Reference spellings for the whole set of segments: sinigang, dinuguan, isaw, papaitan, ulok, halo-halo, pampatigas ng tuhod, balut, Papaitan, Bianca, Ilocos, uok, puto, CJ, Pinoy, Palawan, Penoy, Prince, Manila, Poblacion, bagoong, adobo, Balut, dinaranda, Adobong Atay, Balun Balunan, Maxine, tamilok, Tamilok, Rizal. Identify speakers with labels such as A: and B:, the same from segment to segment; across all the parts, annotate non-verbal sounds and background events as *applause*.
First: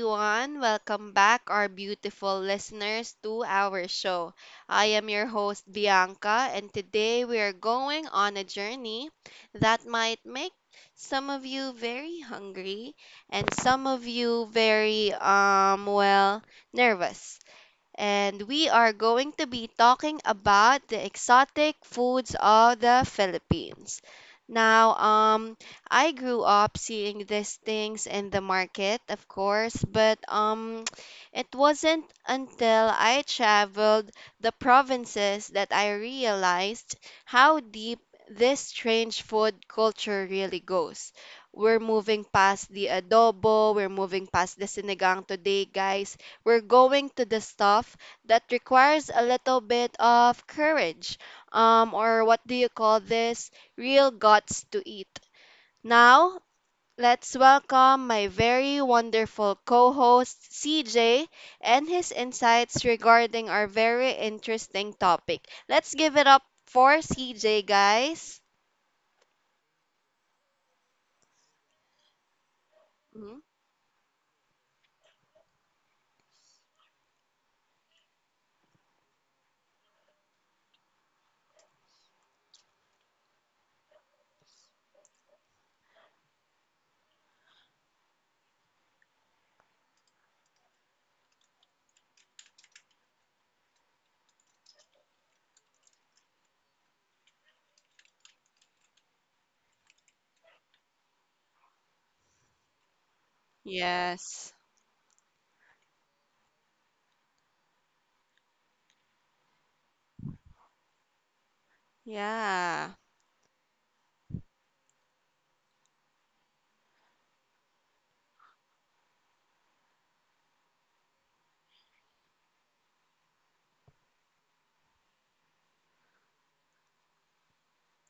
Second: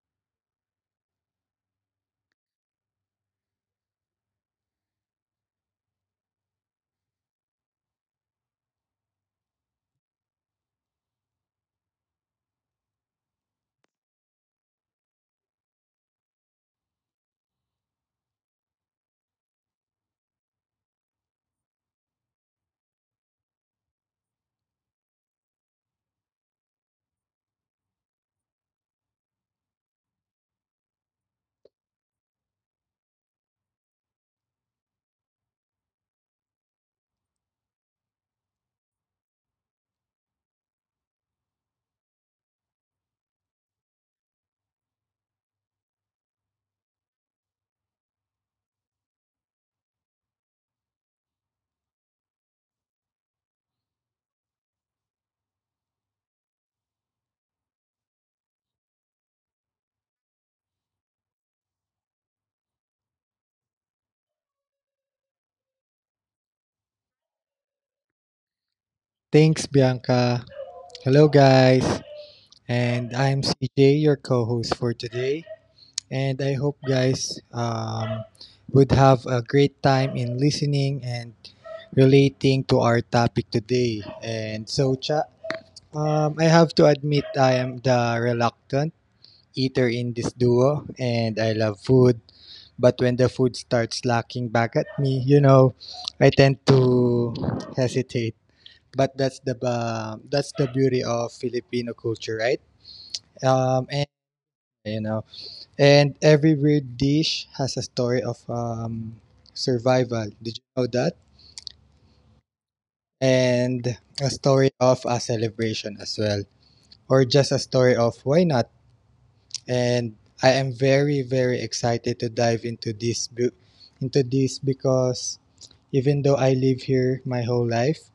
A: everyone. Welcome back, our beautiful listeners, to our show. I am your host, Bianca, and today we are going on a journey that might make some of you very hungry and some of you very, well, nervous, and we are going to be talking about the exotic foods of the Philippines. Now, I grew up seeing these things in the market, of course, but *tsk* it wasn't until I traveled the provinces that I realized how deep this strange food culture really goes. We're moving past the adobo, we're moving past the sinigang today, guys. We're going to the stuff that requires a little bit of courage, or what do you call this? Real guts to eat. Now, let's welcome my very wonderful co host, CJ, and his insights regarding our very interesting topic. Let's give it up for CJ, guys.
B: Thanks, Bianca. Hello, guys. And
A: Mhm.
B: I'm CJ, your co host for today. And I hope guys would have a great time in listening and relating to our topic today. And so, cha, I have to admit I am the reluctant eater in this duo, and I love food. But when the food starts lacking back at me, I tend to hesitate, but that's the beauty of Filipino culture, right? Um, and
A: Yes.
B: you know, and every weird dish has a story of survival. Did you know that?
A: Yeah.
B: And a story of a celebration as well, or just a story of why not? And I am very very excited to dive into this because even though I live here my whole life,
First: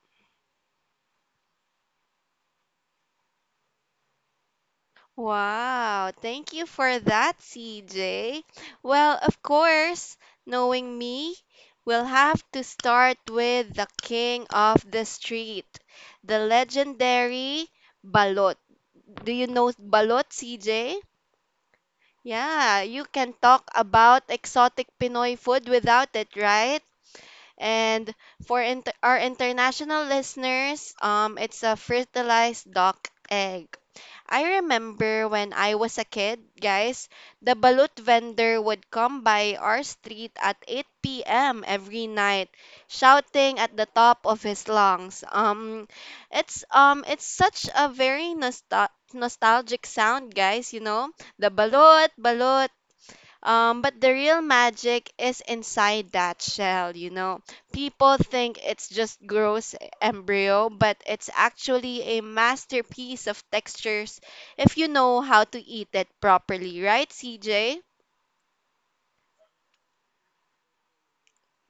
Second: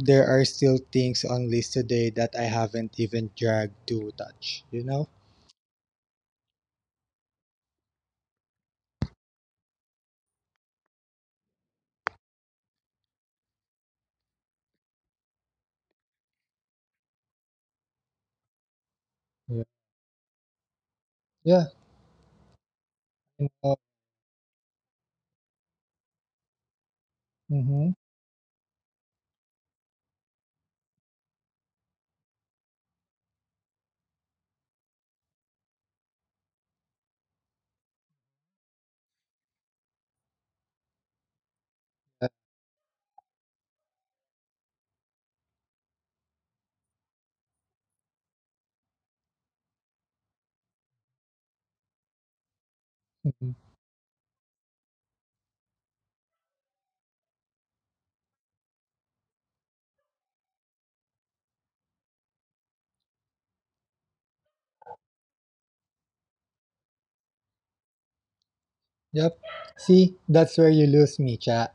B: there are still things on list today that I haven't even dragged to touch, you know?
A: Wow, thank you for that, CJ. Well, of course, knowing me, we'll have to start with the king of the street, the legendary Balot. Do you know Balot, CJ?
B: Yeah.
A: Yeah, you can talk
B: Uh,
A: about exotic Pinoy food without it, right?
B: mm-hmm. Yeah. Mm.
A: And for our international listeners, it's a fertilized duck egg. I remember when I was a kid, guys, the balut vendor would come by our street at 8 p.m. every night, shouting at the top of his lungs. It's such a very nostalgic sound, guys. You know, the balut, balut.
B: Mhm.
A: But the real magic is inside that shell, you know. People think it's just gross embryo, but it's actually a masterpiece of textures if you know how to eat it properly, right, CJ?
B: Yep. See, that's where you lose me, chat.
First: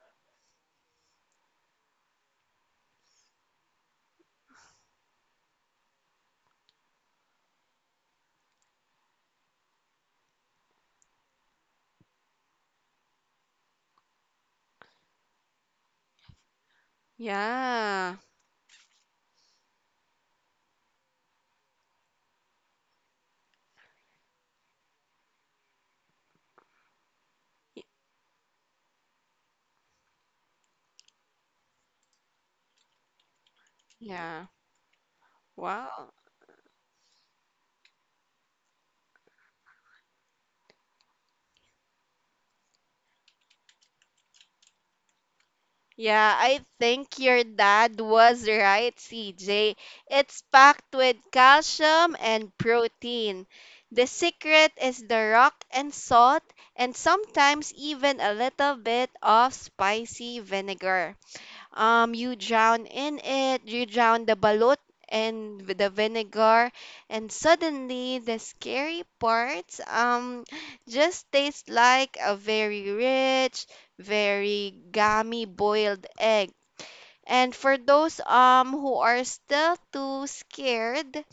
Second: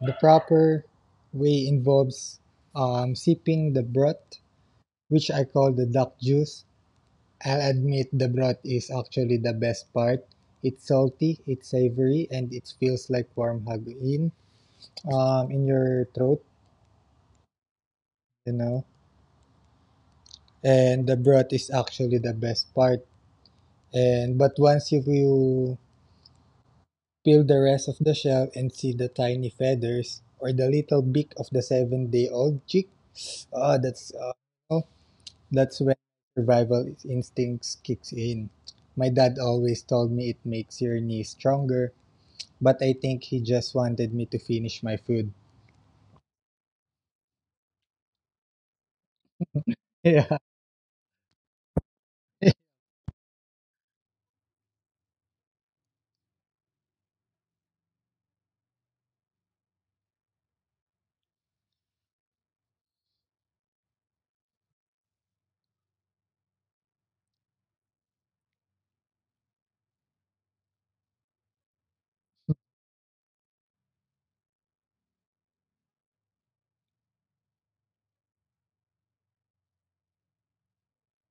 B: The proper way involves sipping the broth, which I call the duck juice. I'll admit the broth is actually the best part. It's salty, it's savory, and it feels like warm hug in your throat,
A: Yeah.
B: you know. And the broth is actually the best part. And but once you peel the
A: Y-
B: rest of the shell and see the tiny feathers or the little beak of the seven-day-old chick, oh, that's uh,
A: Yeah.
B: oh, that's when
A: Wow.
B: survival instincts kicks in. My dad always told me it makes your knee stronger, but I think he just wanted me to finish my food. *laughs*
A: Yeah, I think your dad was right, CJ.
B: Yeah.
A: It's packed with calcium and protein. The secret is the rock and salt, and sometimes even a little bit of spicy vinegar. You drown in it, you drown the balut and with the vinegar, and suddenly the scary parts just taste like a very rich, very gummy boiled egg. And for those who are still too scared,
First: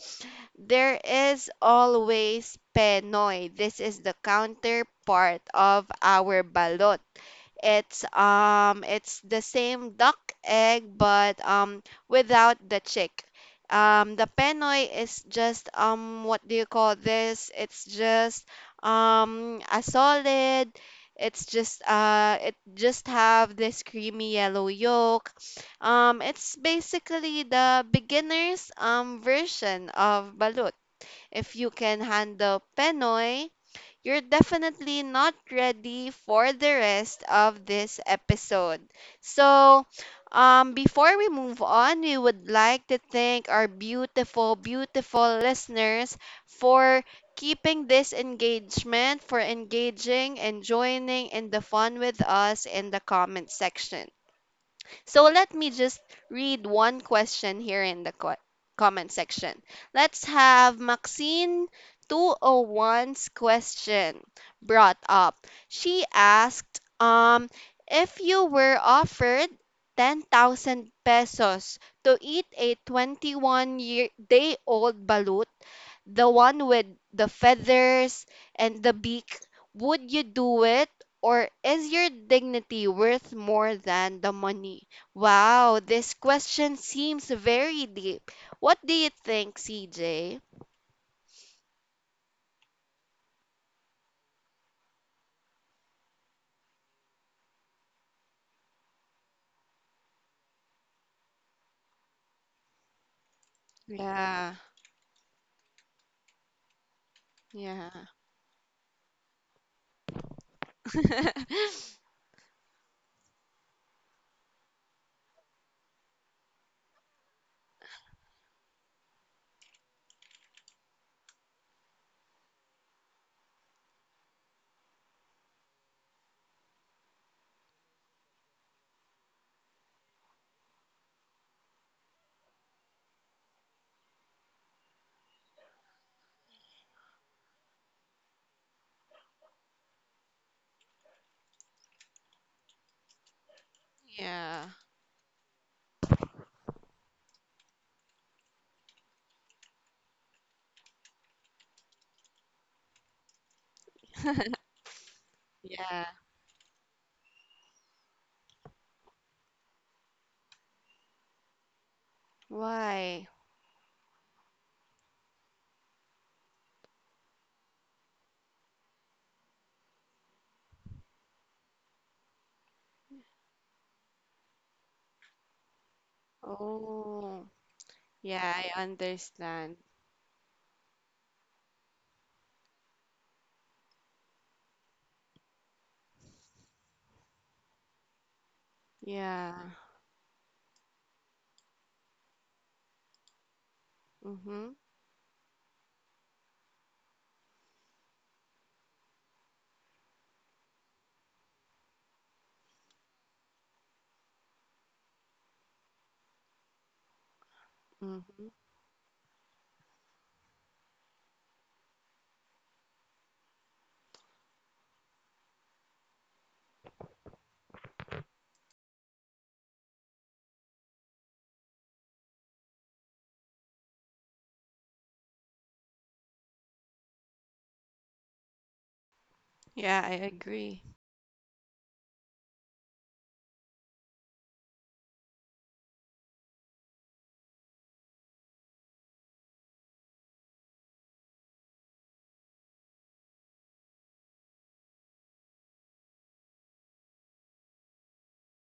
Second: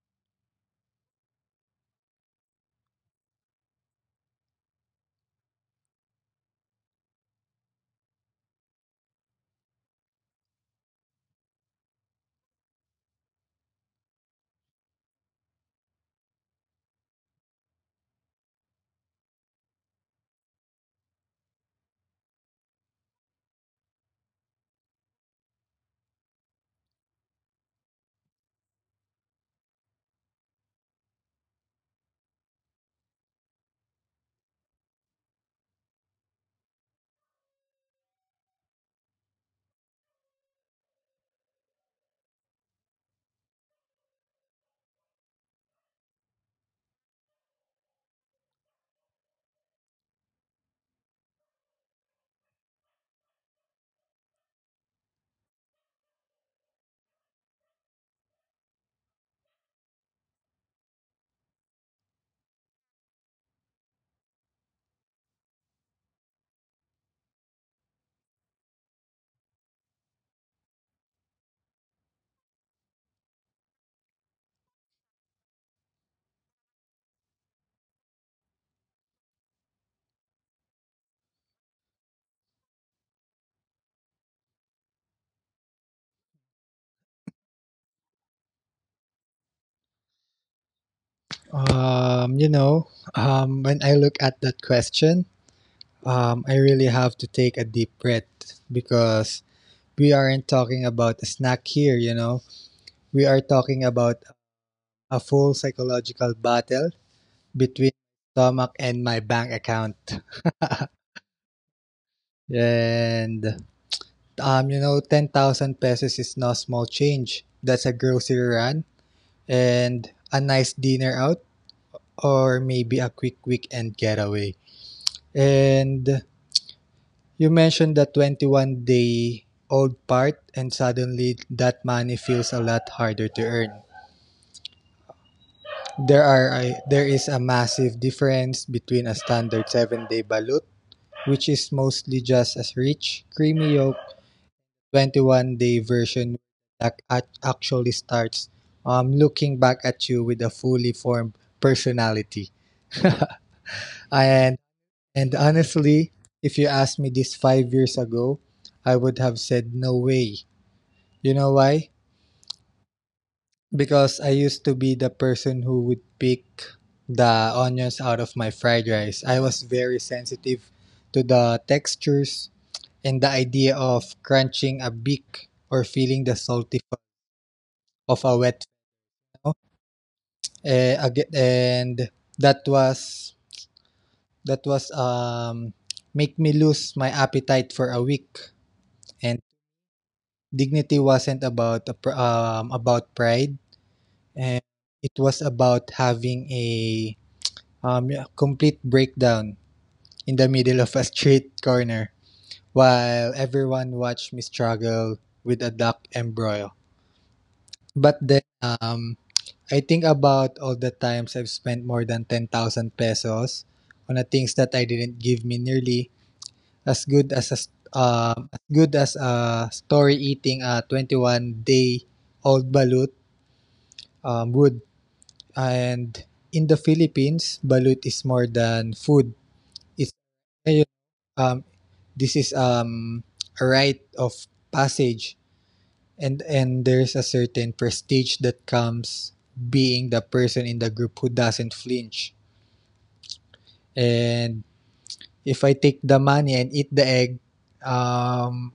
A: there is always Penoy. This is the counterpart of our balot. It's the same duck egg but without the chick. The penoy is just what do you call this? It's just a solid. It's just it just have this creamy yellow yolk. It's basically the beginner's version of balut. If you can handle penoy, you're definitely not ready for the rest of this episode. So, before we move on, we would like to thank our beautiful, beautiful listeners for keeping this engagement, for engaging and joining in the fun with us in the comment section. So let me just read one question here in the comment section. Let's have Maxine 201's question brought up. She asked, if you were offered 10,000 pesos to eat a 21-year day old balut, the one with the feathers and the beak, would you do it? Or is your dignity worth more than the money? Wow, this question seems very deep. What do you think, CJ?
B: Um, you know, when I look at that question, I really have to take a deep breath because we aren't talking about a snack here. We are talking about
A: Yeah,
B: a full psychological battle between
A: yeah.
B: stomach and my bank account.
A: *laughs*
B: And 10,000 pesos is no small change. That's a grocery run and a nice dinner out, or maybe a quick weekend getaway. And you mentioned the 21-day-old part, and suddenly that money feels a lot harder to earn. There is a massive difference between a standard 7-day balut, which is mostly just a rich, creamy yolk,
A: Yeah.
B: 21-day version that actually starts looking back at you with a fully formed personality. And
A: *laughs*
B: and
A: Yeah.
B: honestly, if you asked me this 5 years ago, I would have said no way. You know why?
A: Why?
B: Because I used to be the person who would pick the onions out of my fried rice. I was very sensitive to the textures and the idea of crunching a beak or feeling the salty
A: Oh,
B: of a
A: yeah,
B: wet
A: I
B: fennel.
A: understand.
B: And that was that was make me lose my appetite for a week. And
A: Yeah.
B: dignity wasn't about pride, and
A: Mm-hmm,
B: it was about having a yeah, complete breakdown in the middle of a street corner while everyone watched me struggle with a duck embryo. But then
A: mm-hmm.
B: I think about all the times I've spent more than 10,000 pesos on the things that I didn't give me nearly as good as a story eating a 21-day-old balut would. And in the Philippines, balut is more than food.
A: Yeah,
B: It's
A: I agree.
B: um, this is a rite of passage, and there's a certain prestige that comes being the person in the group who doesn't flinch. And if I take the money and eat the egg, um,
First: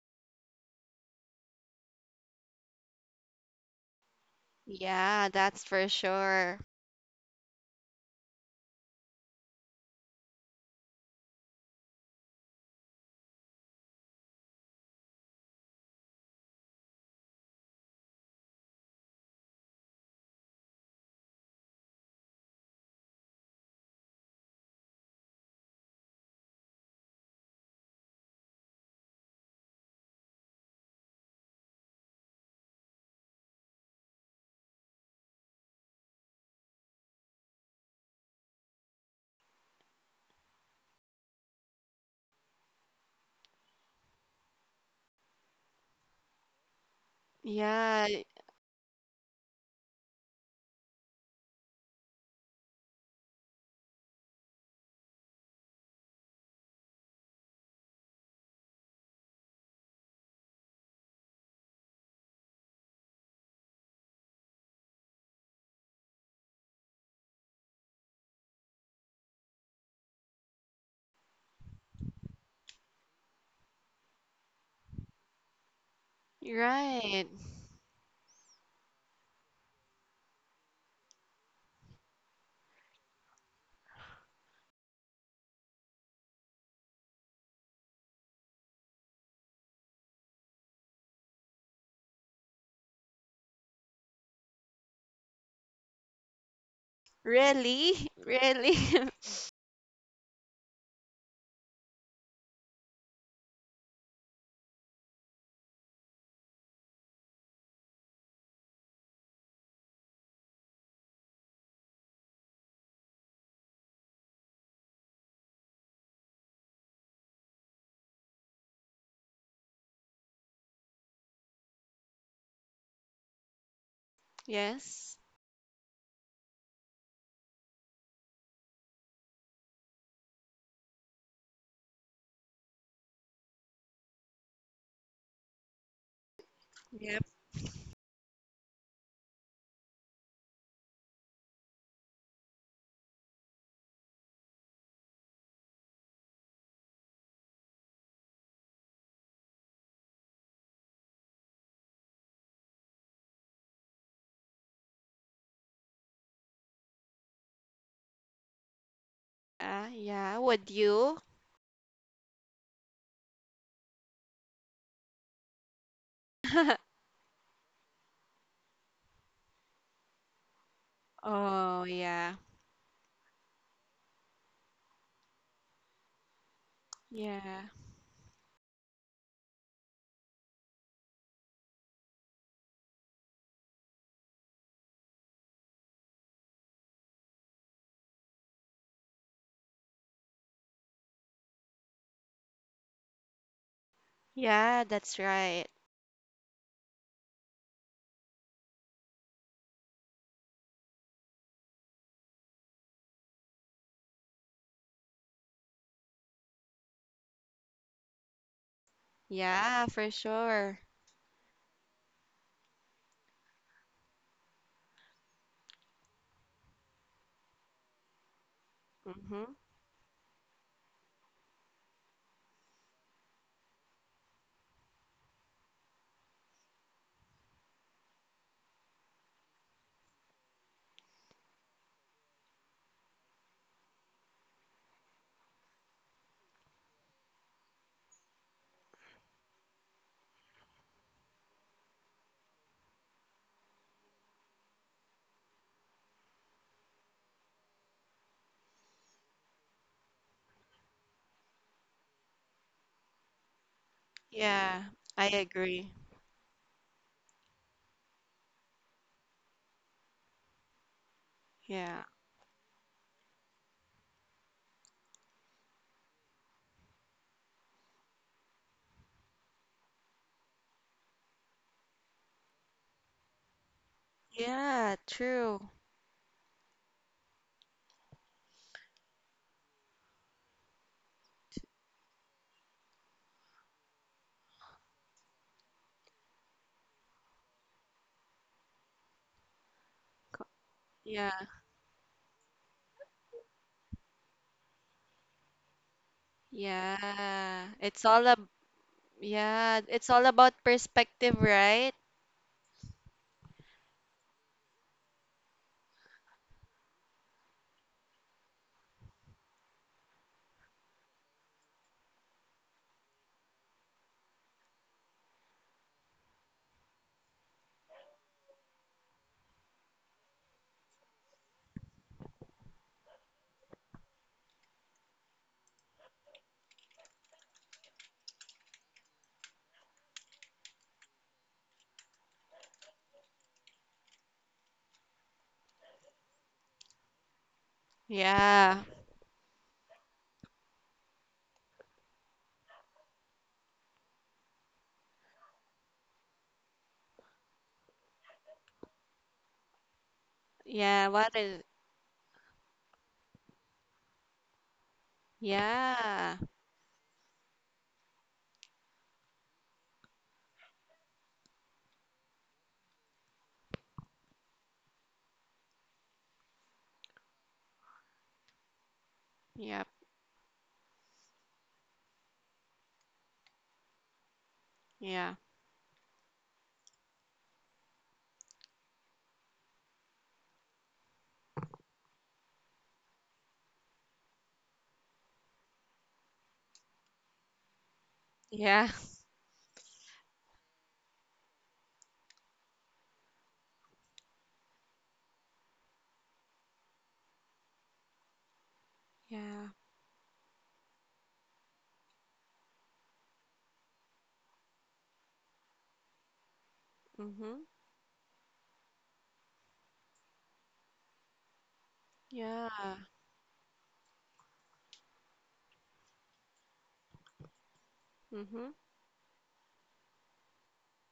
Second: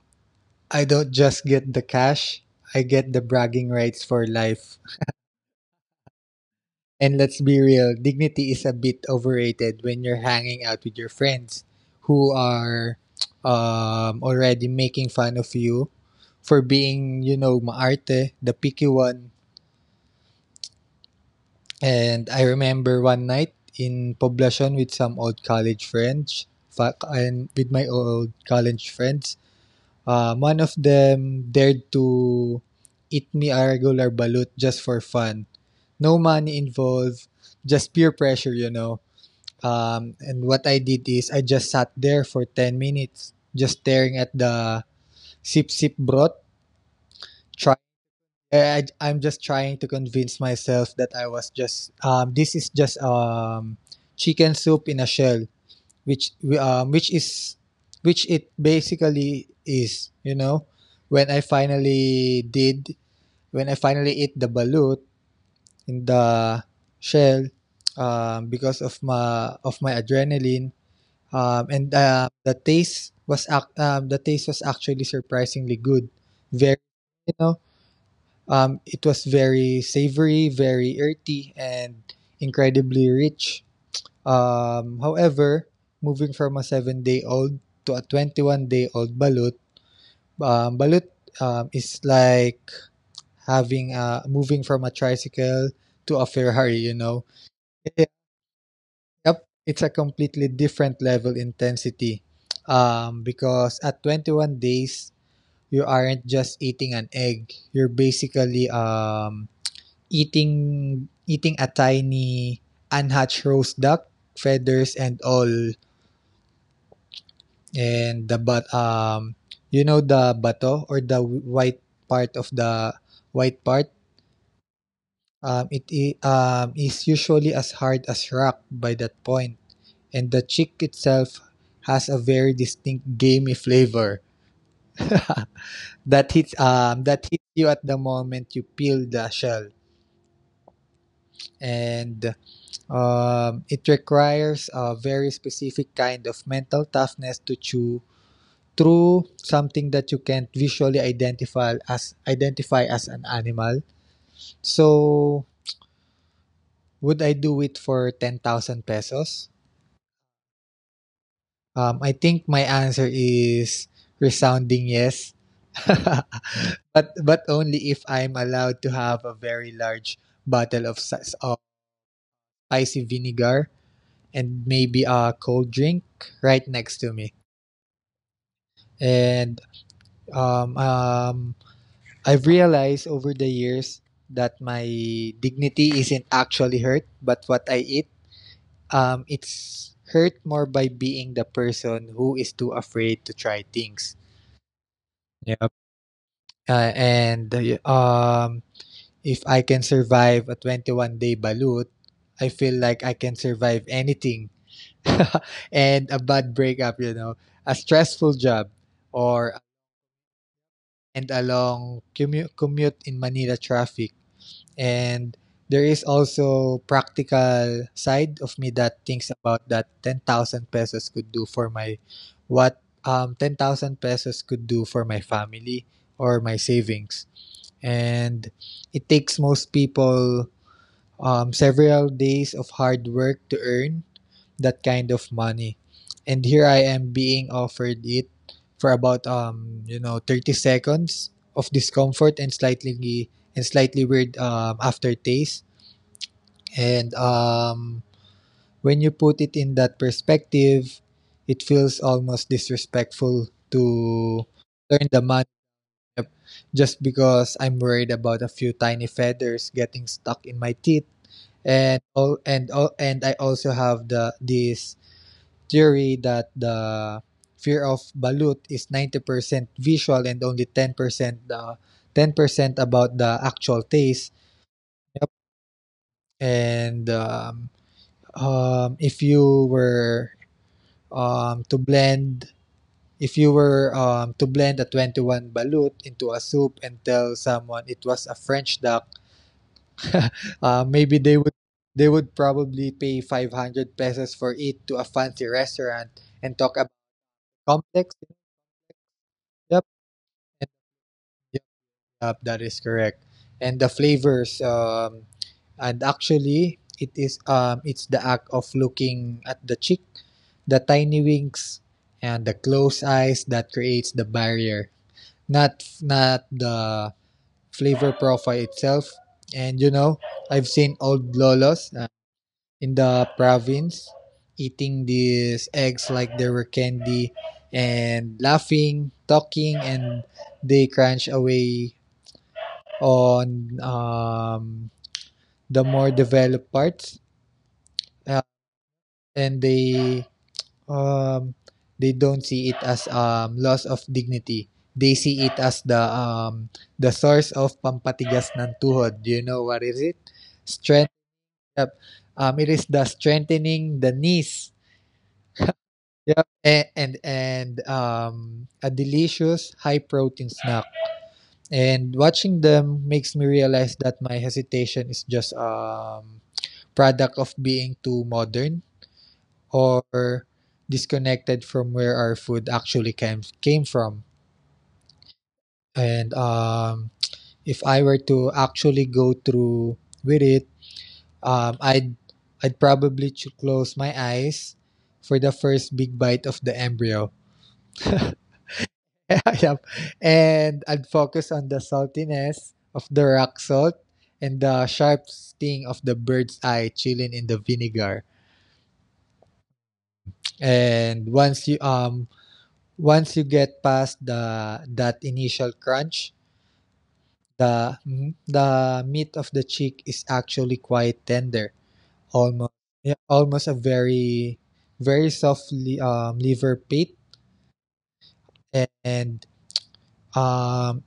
B: I don't just get the cash; I get the bragging rights for life.
A: Yeah, that's for sure.
B: And let's be real, dignity is a bit overrated when you're hanging out with your friends who are *tsk* already making fun of you for being, maarte, the picky one. And I remember one night in Poblacion with some old college friends, one of them dared to eat me a regular balut just for fun. No money involved, just peer pressure. And what I did is I just sat there for 10 minutes, just staring at the sip broth. Try,
A: Yeah,
B: I'm just trying to convince myself that this is just chicken soup in a shell, which, um, which is, which it basically is, you know? When I finally did, when I finally ate the balut in the shell, because of my adrenaline, and the taste was actually surprisingly good.
A: you're
B: Very,
A: right.
B: you know, it was very savory, very earthy, and incredibly rich. However, moving from a seven-day-old to a 21-day-old balut, is like having a moving from a tricycle to a Ferrari.
A: Really? *laughs* Really? *laughs*
B: Yep, it's a completely different level intensity. Because at 21 days, you aren't just eating an egg. You're basically eating a tiny unhatched roast duck, feathers and all, and the but you know the bato or the white part white part.
A: Yes.
B: It is usually as hard as rock by that point. And the chick itself has a very distinct gamey flavor *laughs* that hits um that
A: Yep.
B: hits you at the moment you peel the shell, and it requires a very specific kind of mental toughness to chew through something that you can't visually identify as an animal. So would I do it for 10,000 pesos?
A: Yeah, would you?
B: I think my answer is resounding yes. *laughs*
A: *laughs*
B: But only if I'm allowed to have a very large bottle of
A: Oh, yeah.
B: icy vinegar and maybe a cold drink right next to me.
A: Yeah.
B: And um, um, I've realized over the years that my dignity isn't actually hurt, but what I eat, it's hurt more by being the person who is too afraid to try things.
A: Yeah, that's right.
B: Yeah. And um, if I can survive a 21-day balut, I feel like I can survive anything. *laughs* And a bad breakup, a stressful job, or
A: Yeah, for sure.
B: and a long commute in Manila traffic. And there is also practical side of me that thinks
A: Mm-hmm.
B: about that 10,000 pesos could do for my family or my savings, and it takes most people several days of hard work to earn that kind of money. And here I am being offered it for about 30 seconds of discomfort and slightly weird aftertaste. And when you put it in that perspective, it feels almost disrespectful to
A: Yeah,
B: learn the
A: I
B: money.
A: agree.
B: Yep. Just because I'm worried about a few tiny feathers getting stuck in my teeth, and
A: Yeah.
B: all and all and I also have the this theory that the fear of balut is 90% visual and only ten percent about the actual taste.
A: Yeah,
B: Yep.
A: true.
B: And if you were to blend if you were to blend a 21 balut into a soup and tell someone it was a French duck. Maybe
A: Yeah.
B: they would probably pay 500 pesos for it to a fancy restaurant and talk about
A: Yeah. It's
B: complex.
A: all ab Yeah,
B: Yep,
A: it's all about
B: and
A: perspective,
B: yep,
A: right?
B: yep, that is correct. And the flavors. And actually, it's the act of looking at the chick, the tiny wings, and the closed eyes that creates the barrier. Not the flavor profile itself. And I've seen old lolos in the province, eating these eggs like they were candy and laughing, talking, and they crunch away on the more developed parts uh,
A: Yeah.
B: and um, they don't see it as loss of dignity. They see it as the source of pampatigas ng tuhod. Do you know what is it?
A: Yeah,
B: Strength.
A: what is?
B: It is the strengthening the knees.
A: Yeah.
B: Yep. And a delicious high protein snack. And watching them makes me realize that my hesitation is just product of being too modern
A: Yep.
B: or disconnected from where our food actually came from.
A: Yeah.
B: And if I were to actually go through with it, um, I'd I'd probably close my eyes for the first big bite of the embryo.
A: Yeah.
B: *laughs* Yep. And I'd focus on the saltiness of the rock salt and the sharp sting of the bird's eye chilling in the vinegar.
A: Yeah.
B: And once you get past the that initial crunch,
A: Mhm.
B: the meat of the chick is actually quite tender,
A: Yeah.
B: almost, yeah, almost a very very soft liver pit,
A: Mhm.
B: And um,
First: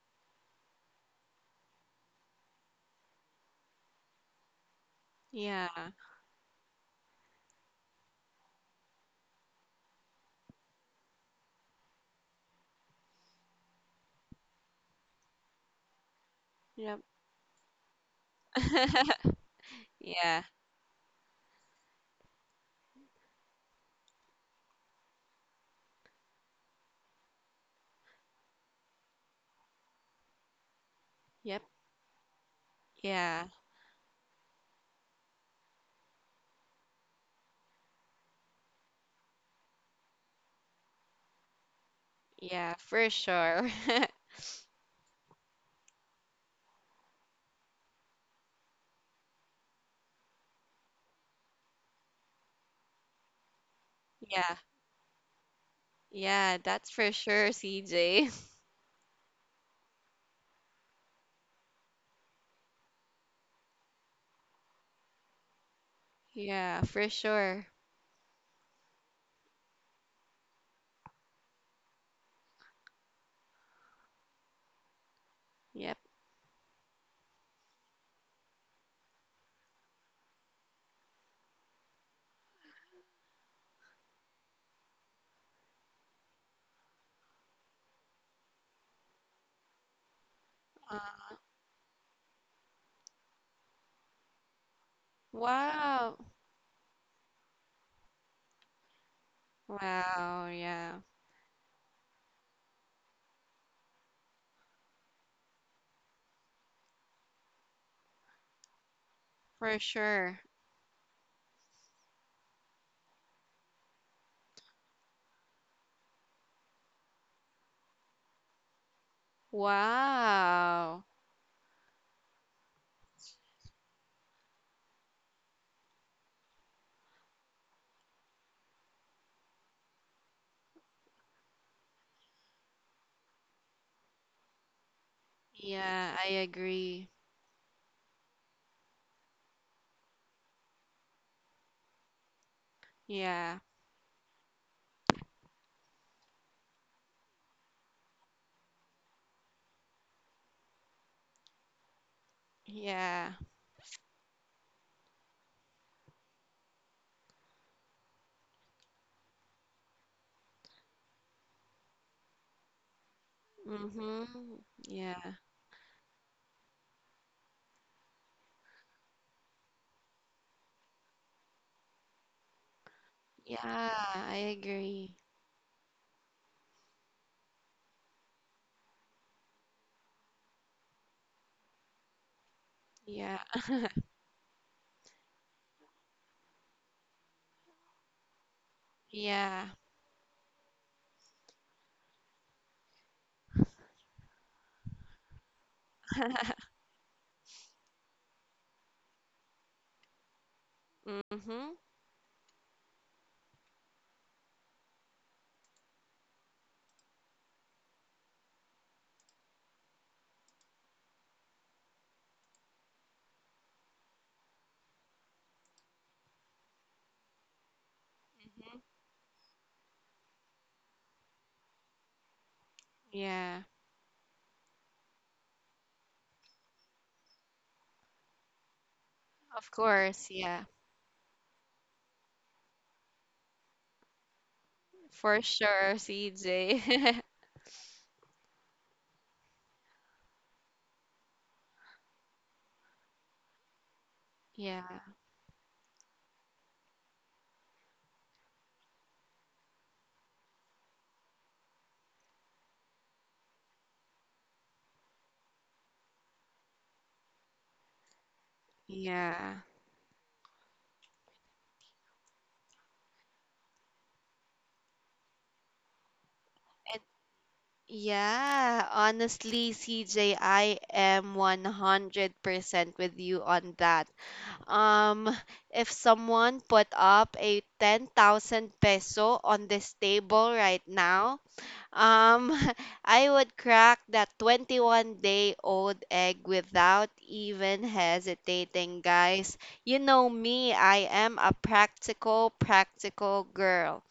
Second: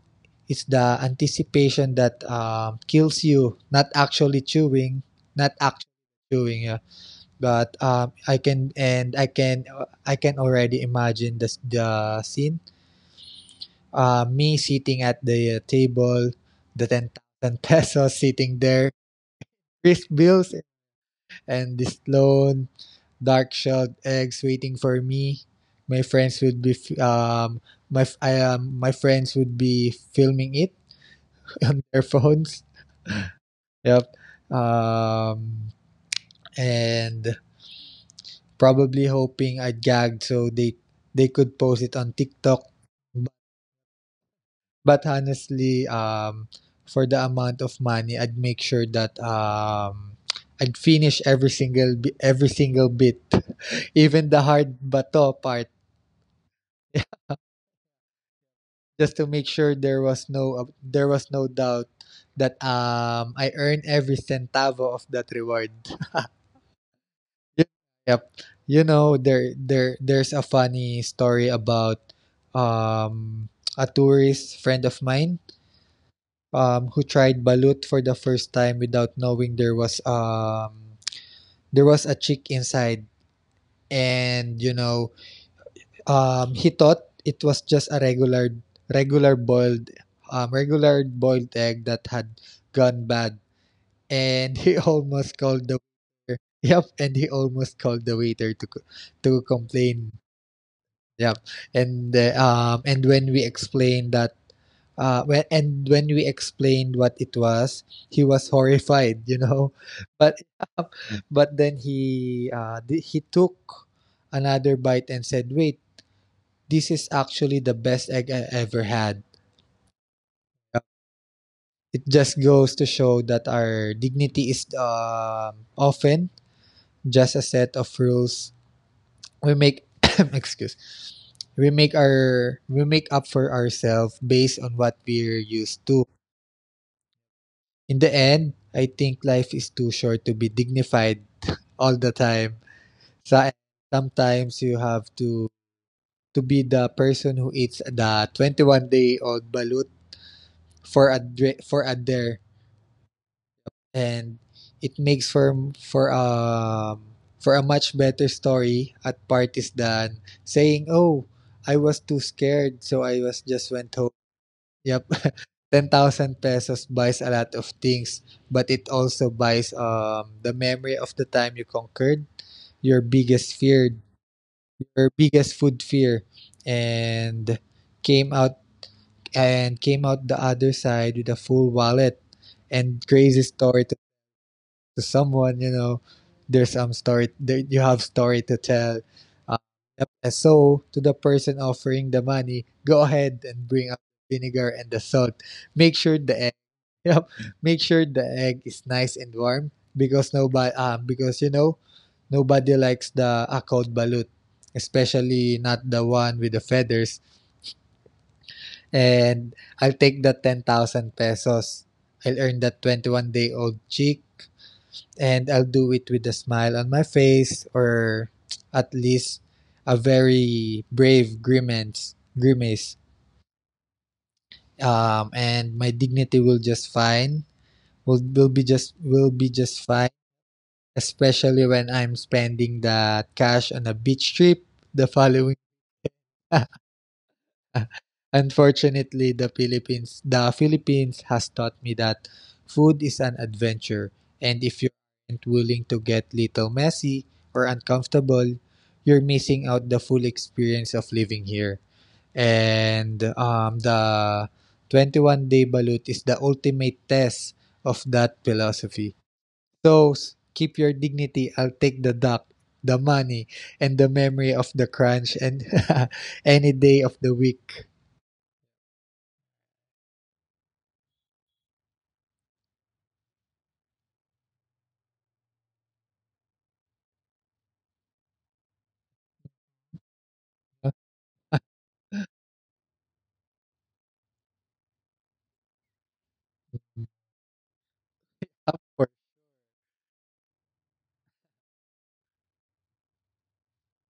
B: it's the anticipation that kills you, not actually chewing, not
A: Yeah.
B: actually chewing. Yeah. But I can and I can already imagine the scene. Me sitting at the table, the
A: Yep.
B: 10,000 *laughs* pesos sitting there,
A: *laughs*
B: crisp
A: Yeah.
B: bills, and this lone dark shelled eggs waiting for me. My friends would be my friends would be filming it
A: Yep.
B: *laughs* on their phones.
A: Yeah.
B: Yep. Um, and probably hoping I'd gagged so they could post it on TikTok.
A: Yeah, for sure. *laughs*
B: But honestly, for the amount of money, I'd make sure that I'd finish every single bit, *laughs* even the
A: Yeah.
B: hard bato part,
A: Yeah, that's for sure, CJ. *laughs*
B: just to make sure there was no doubt that I earned every centavo of that reward.
A: Yeah, for sure.
B: Yep. Yep. You know, there's a funny story about um a tourist friend of mine
A: Yep.
B: who tried balut for the first time without knowing there was a chick inside, and you know, he thought it was just a regular boiled,
A: Uh,
B: regular boiled egg that had gone bad, and he *laughs* almost called the
A: wow.
B: waiter. Yep, and he almost called the waiter to complain.
A: Wow, yeah.
B: Yeah. And when we explained that, when and when we explained what it was, he was horrified, you know.
A: For
B: *laughs* But
A: sure.
B: but then he he took another bite and said, "Wait, this is actually the best egg I ever had."
A: Wow.
B: It just goes to show that our dignity is often just a set of rules we make. *coughs* Excuse. We make up for ourselves based on what we're used to.
A: Yeah, I agree.
B: In the end, I think life is too short to be dignified all the time. So
A: Yeah.
B: sometimes you have to be the person who eats the 21-day-old balut for a dare,
A: Yeah.
B: and it makes for a much better story at parties than saying, "Oh, I was too scared, so I was just went home."
A: Mhm.
B: Yep.
A: Yeah.
B: *laughs* 10,000 pesos buys a lot of things, but it also buys, the memory of the time you conquered your biggest fear,
A: Yeah, I
B: your
A: agree.
B: biggest food fear, and came out came out the other side with a full wallet and
A: Yeah.
B: crazy story
A: *laughs*
B: to someone. You know, there's some story there, you have story to tell. Uh,
A: Yeah.
B: yep. And so to the person offering the money, go ahead and bring up vinegar and the salt. Make sure the *laughs*
A: *laughs*
B: Yep. Make sure the egg is nice and warm, because nobody because you
A: Mm-hmm.
B: know, nobody likes the akod balut, especially not the one with the feathers. And I'll take the 10,000 pesos. I'll earn that 21-day-old chick, and I'll do it with a smile on my face, or
A: Mm-hmm.
B: at least a very brave grimace,
A: Yeah.
B: and my dignity will just fine will be
A: Of
B: just fine,
A: course. Yeah.
B: especially when I'm spending that cash on a beach trip the
A: For
B: following.
A: sure,
B: *laughs*
A: CJ. *laughs*
B: Unfortunately, the Philippines has taught me that food is an adventure, and
A: Yeah.
B: if you aren't willing to get little messy or uncomfortable, you're missing out the full experience of living here. And the 21-day balut is the ultimate test of that philosophy.
A: Yeah.
B: Those "Keep your dignity, I'll take the duck, the money, and the memory of the crunch and *laughs* any day
A: And
B: of the week."
A: yeah, honestly, CJ, I am 100% with you on that. Um, if someone put up a 10,000 peso on this table right now. Um, *laughs* I would crack that 21-day-old egg without even hesitating,
B: Comfort.
A: guys. You know me, I am a practical, practical girl.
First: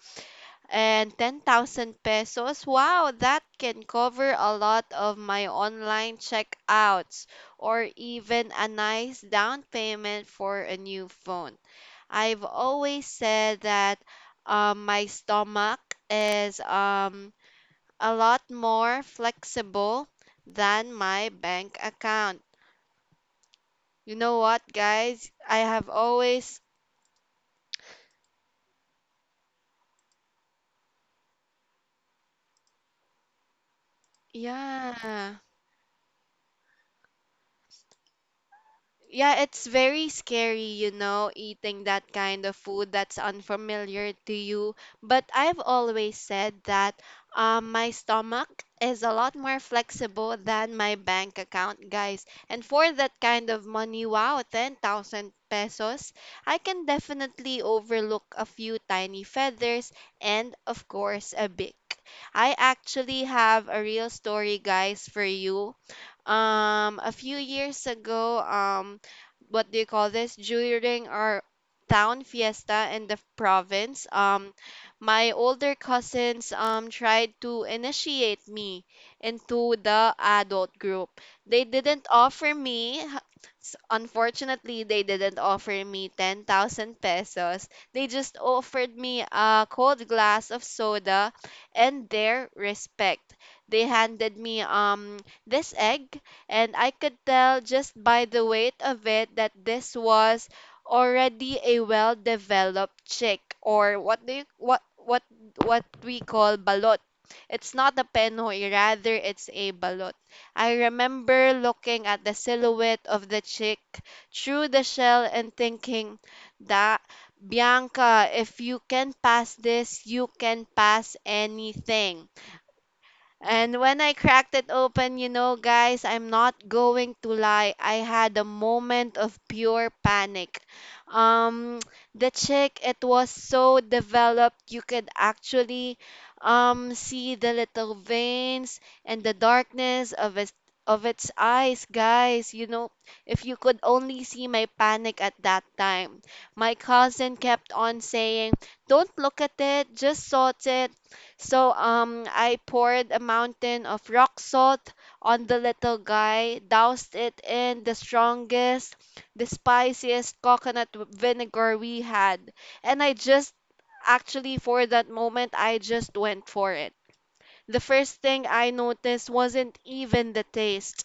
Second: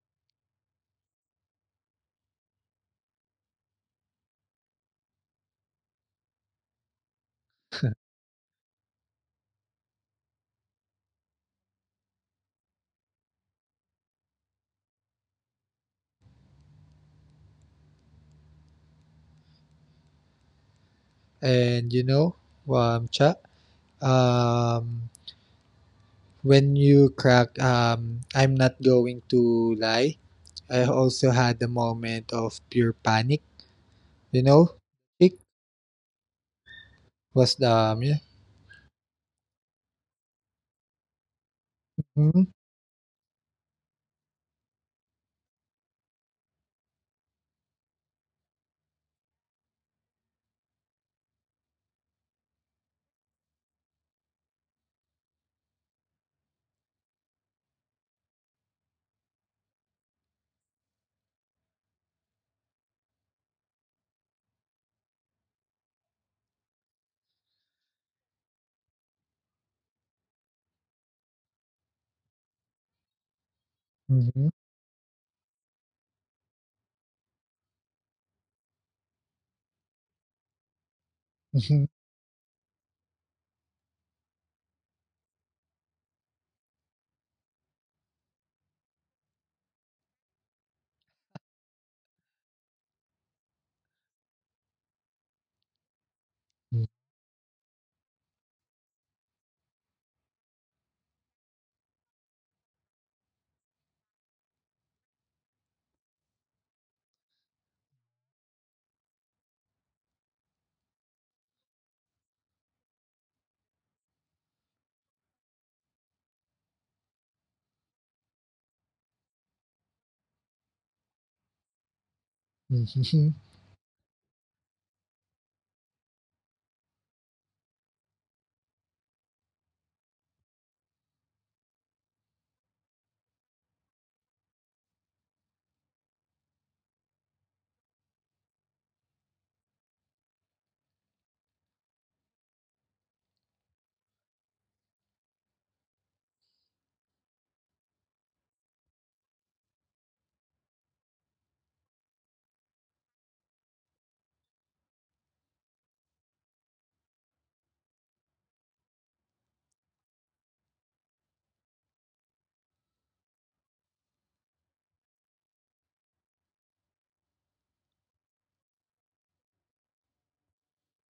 A: And 10,000 pesos, wow, that can cover a lot of my online checkouts or even a nice down payment for a new phone. I've always said that my stomach is a lot more flexible than my bank
B: And you know,
A: account.
B: cha,
A: You know what,
B: um,
A: guys? I have always,
B: when you crack, I'm not going to lie. I also had a moment of pure panic. You know, it
A: yeah.
B: was the yeah.
A: Yeah, it's very scary, you know, eating that
B: Mhm,
A: kind of food that's unfamiliar to you. But I've always said that my stomach is a lot more flexible than my bank account, guys. And for that kind of money, wow, 10,000 pesos, I can definitely overlook a few tiny feathers and, of course, a big. I actually have a real story, guys, for you. A few years ago, what do you call this, during our town fiesta in the province,
B: mhm,
A: my older cousins tried to initiate me into the adult group. They
B: mhm,
A: didn't offer me s- Unfortunately, they didn't offer me 10,000 pesos. They just offered me a cold glass of soda and their respect. They handed me this egg, and I could tell just by the weight of it that this was already a well-developed chick, or what do you, what we call balot. It's not a penoy, rather it's a balot. I remember looking at the silhouette of the chick through the shell and thinking that Bianca, if you can pass this, you can pass anything.
B: mhm, mhm.
A: And when I cracked it open, you know, guys, I'm not going to lie. I had a moment of pure panic. Um, *tsk* the chick, it was so developed, you could actually see the little veins and the darkness of its eyes, guys. You know, if you could only see my panic at that time. My cousin kept on saying, "Don't look at it, just sort it." So I poured a mountain of rock salt on the little guy, doused it in the strongest, the spiciest coconut vinegar we had, and I just actually for that moment I just went for it. The first thing I noticed wasn't even the taste.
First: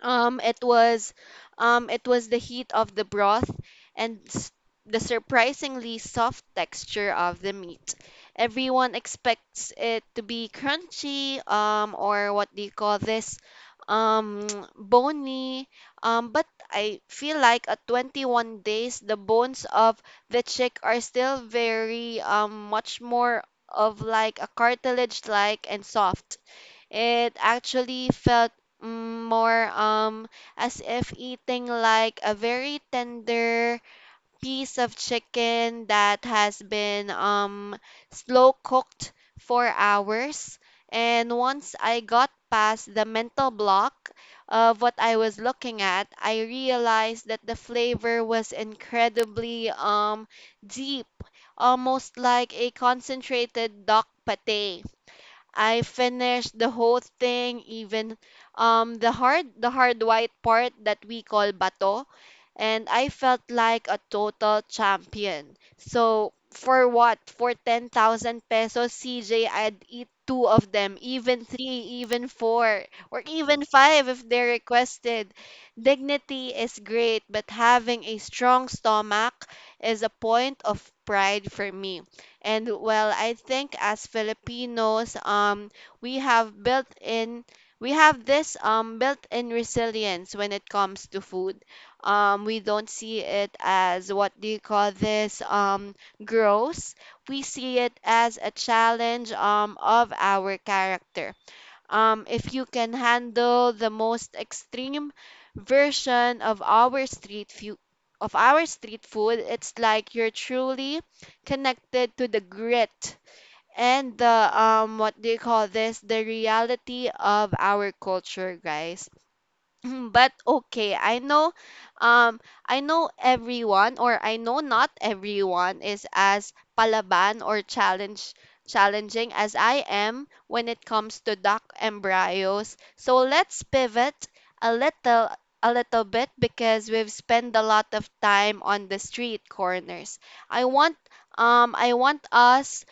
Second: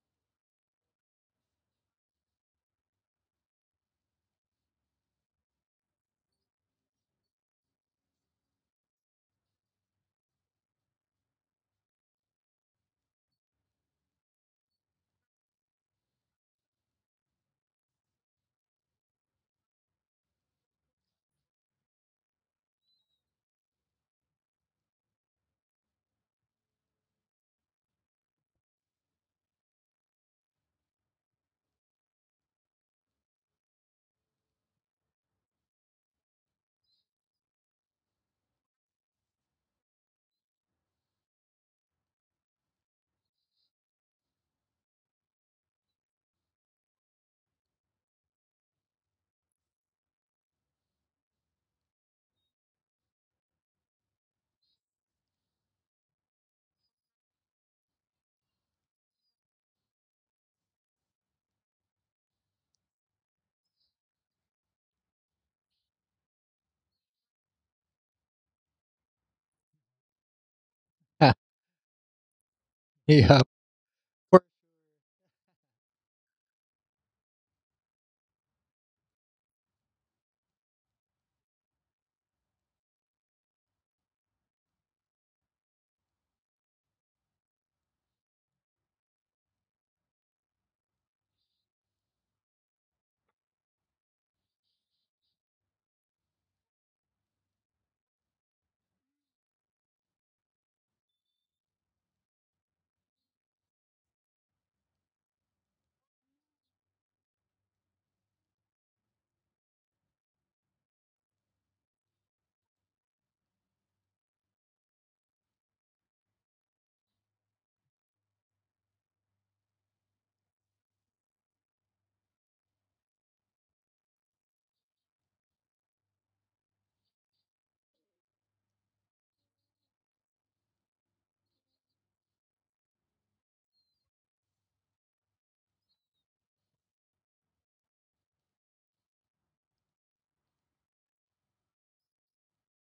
A: Um, it was, it was the heat of the broth and the surprisingly soft texture of the meat. Everyone expects it to be crunchy, or what do you call this? Um, *tsk* bony. But I feel like at 21 days, the bones of the chick are still very, much more of like a cartilage-like and soft. It actually felt more as if eating like a very tender piece of chicken that has been slow cooked for hours. And once I got past the mental block of what I was looking at, I realized that the flavor was incredibly deep, almost like a concentrated duck pate. I finished the whole thing, even the hard white part that we call bato, and I felt like a total champion. So for what? For 10,000 pesos, CJ, I'd eat two of them, even
B: *laughs*
A: three, even four, or
B: yeah,
A: even five if
B: for,
A: they're requested. Dignity is great, but having a strong stomach is a point of pride for me. And well, I think as Filipinos, we have built in we have this built-in resilience when it comes to food. We don't see it as what do you call this gross. We see it as a challenge of our character. If you can handle the most extreme version of our street food, it's like you're truly connected to the grit and the what do you call this? The reality of our culture, guys. Mhm, but okay, I know, um I know everyone, or I know not everyone is as palaban or challenge challenging as I am when it comes to duck embryos. So let's pivot a little a little bit, because we've spent a lot of time on the street corners. i want um i want us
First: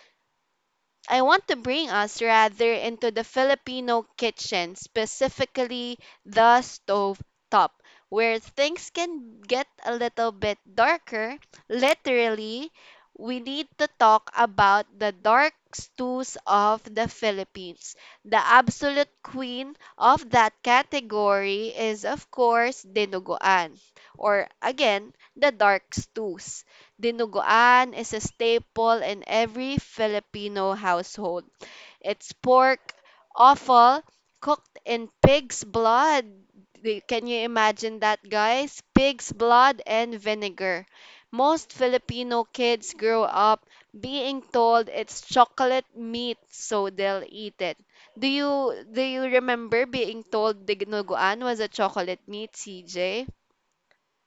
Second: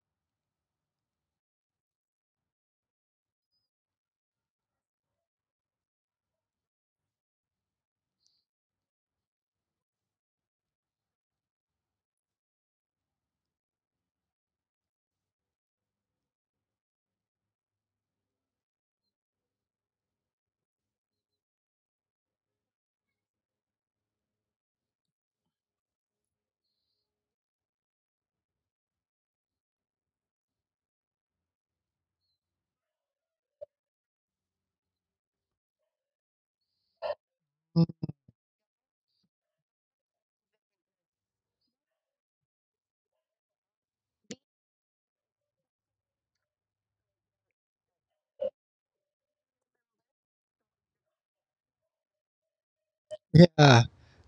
A: I want to bring us rather into the Filipino kitchen, specifically the stove top, where things can get a little bit darker. Literally, we need to talk about the dark stews of the Philippines. The absolute queen of that category is, of course, dinuguan, or again, the dark stews. Dinuguan is a staple in every Filipino household. It's pork offal cooked in pig's blood. Can you imagine that, guys? Pig's blood and vinegar. Most Filipino kids grow up being told it's chocolate meat, so they'll eat it. Do you remember being told dinuguan was a chocolate meat, CJ?
B: yeah.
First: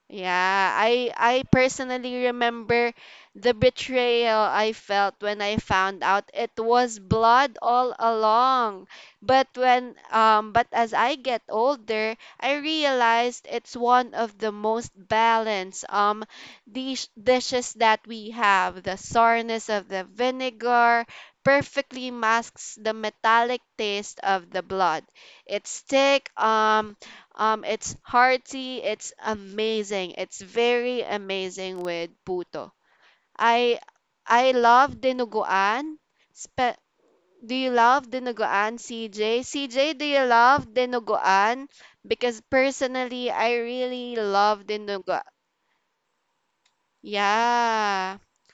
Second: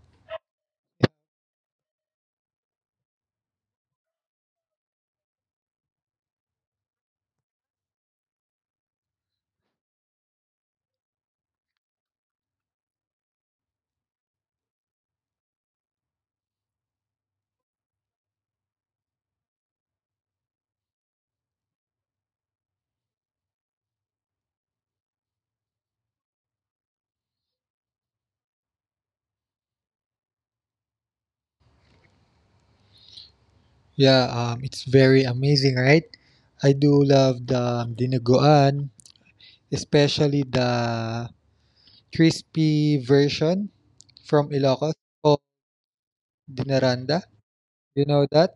A: Yeah, I personally remember the betrayal I felt when I found out it was blood all along. But when but as I get older, I realized it's one of the most balanced dishes that we have. The sourness of the vinegar perfectly masks the metallic taste of the blood. It's thick, it's hearty, it's amazing. It's very amazing with puto. I
B: Yeah,
A: I
B: it's
A: love
B: very amazing,
A: dinuguan.
B: right? I
A: Spe-
B: do love
A: do
B: the
A: you love dinuguan,
B: dinuguan,
A: CJ? CJ, do you
B: especially
A: love
B: the
A: dinuguan? Because
B: crispy
A: personally, I
B: version
A: really
B: from
A: love
B: Ilocos
A: dinuguan.
B: called dinaranda. You
A: Yeah.
B: know that?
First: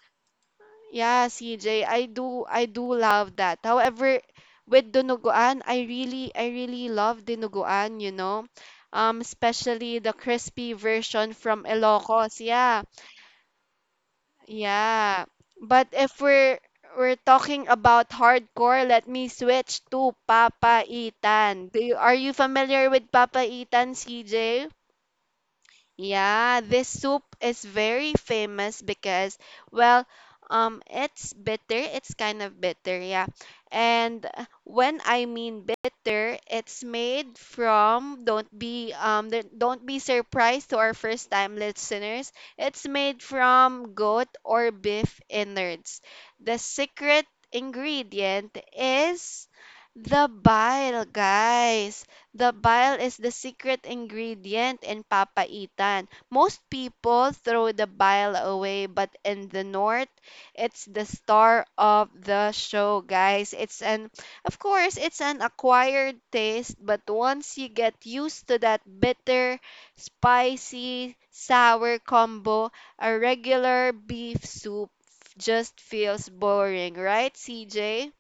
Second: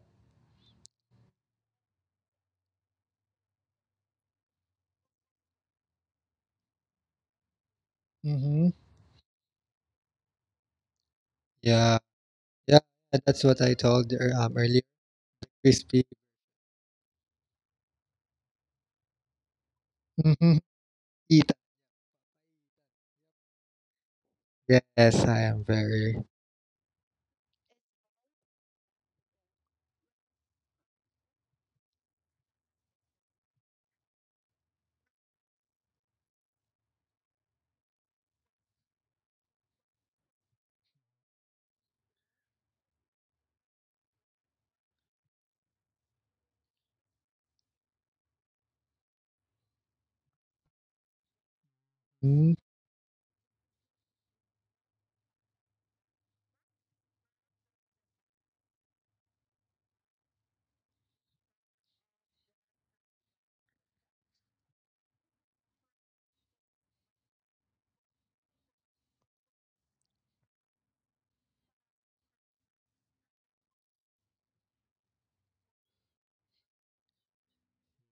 A: Yeah, CJ, I do love that. However, with dinuguan, I really love dinuguan,
B: Mm-hmm.
A: Especially the crispy version from
B: Yeah,
A: Ilocos.
B: yeah,
A: Yeah.
B: that's what I told earlier.
A: Yeah. But
B: Crispy.
A: if we're talking about hardcore, let me switch to
B: Mm-hmm.
A: Papa
B: Eat.
A: Itan. Are you familiar with Papa Itan, CJ?
B: Yes, I am very.
A: Yeah, this soup is very famous because, well, it's bitter. It's kind of bitter, yeah. And when I mean bitter, it's made from, don't be surprised to our first time listeners. It's made from goat or beef innards. The secret ingredient is the bile, guys. The
B: Mm.
A: bile is the secret ingredient in papaitan. Most people throw the bile away, but in the north, it's the star of the show, guys. Of course, it's an acquired taste, but once you get used to that bitter, spicy, sour combo, a regular beef soup just feels boring, right, CJ?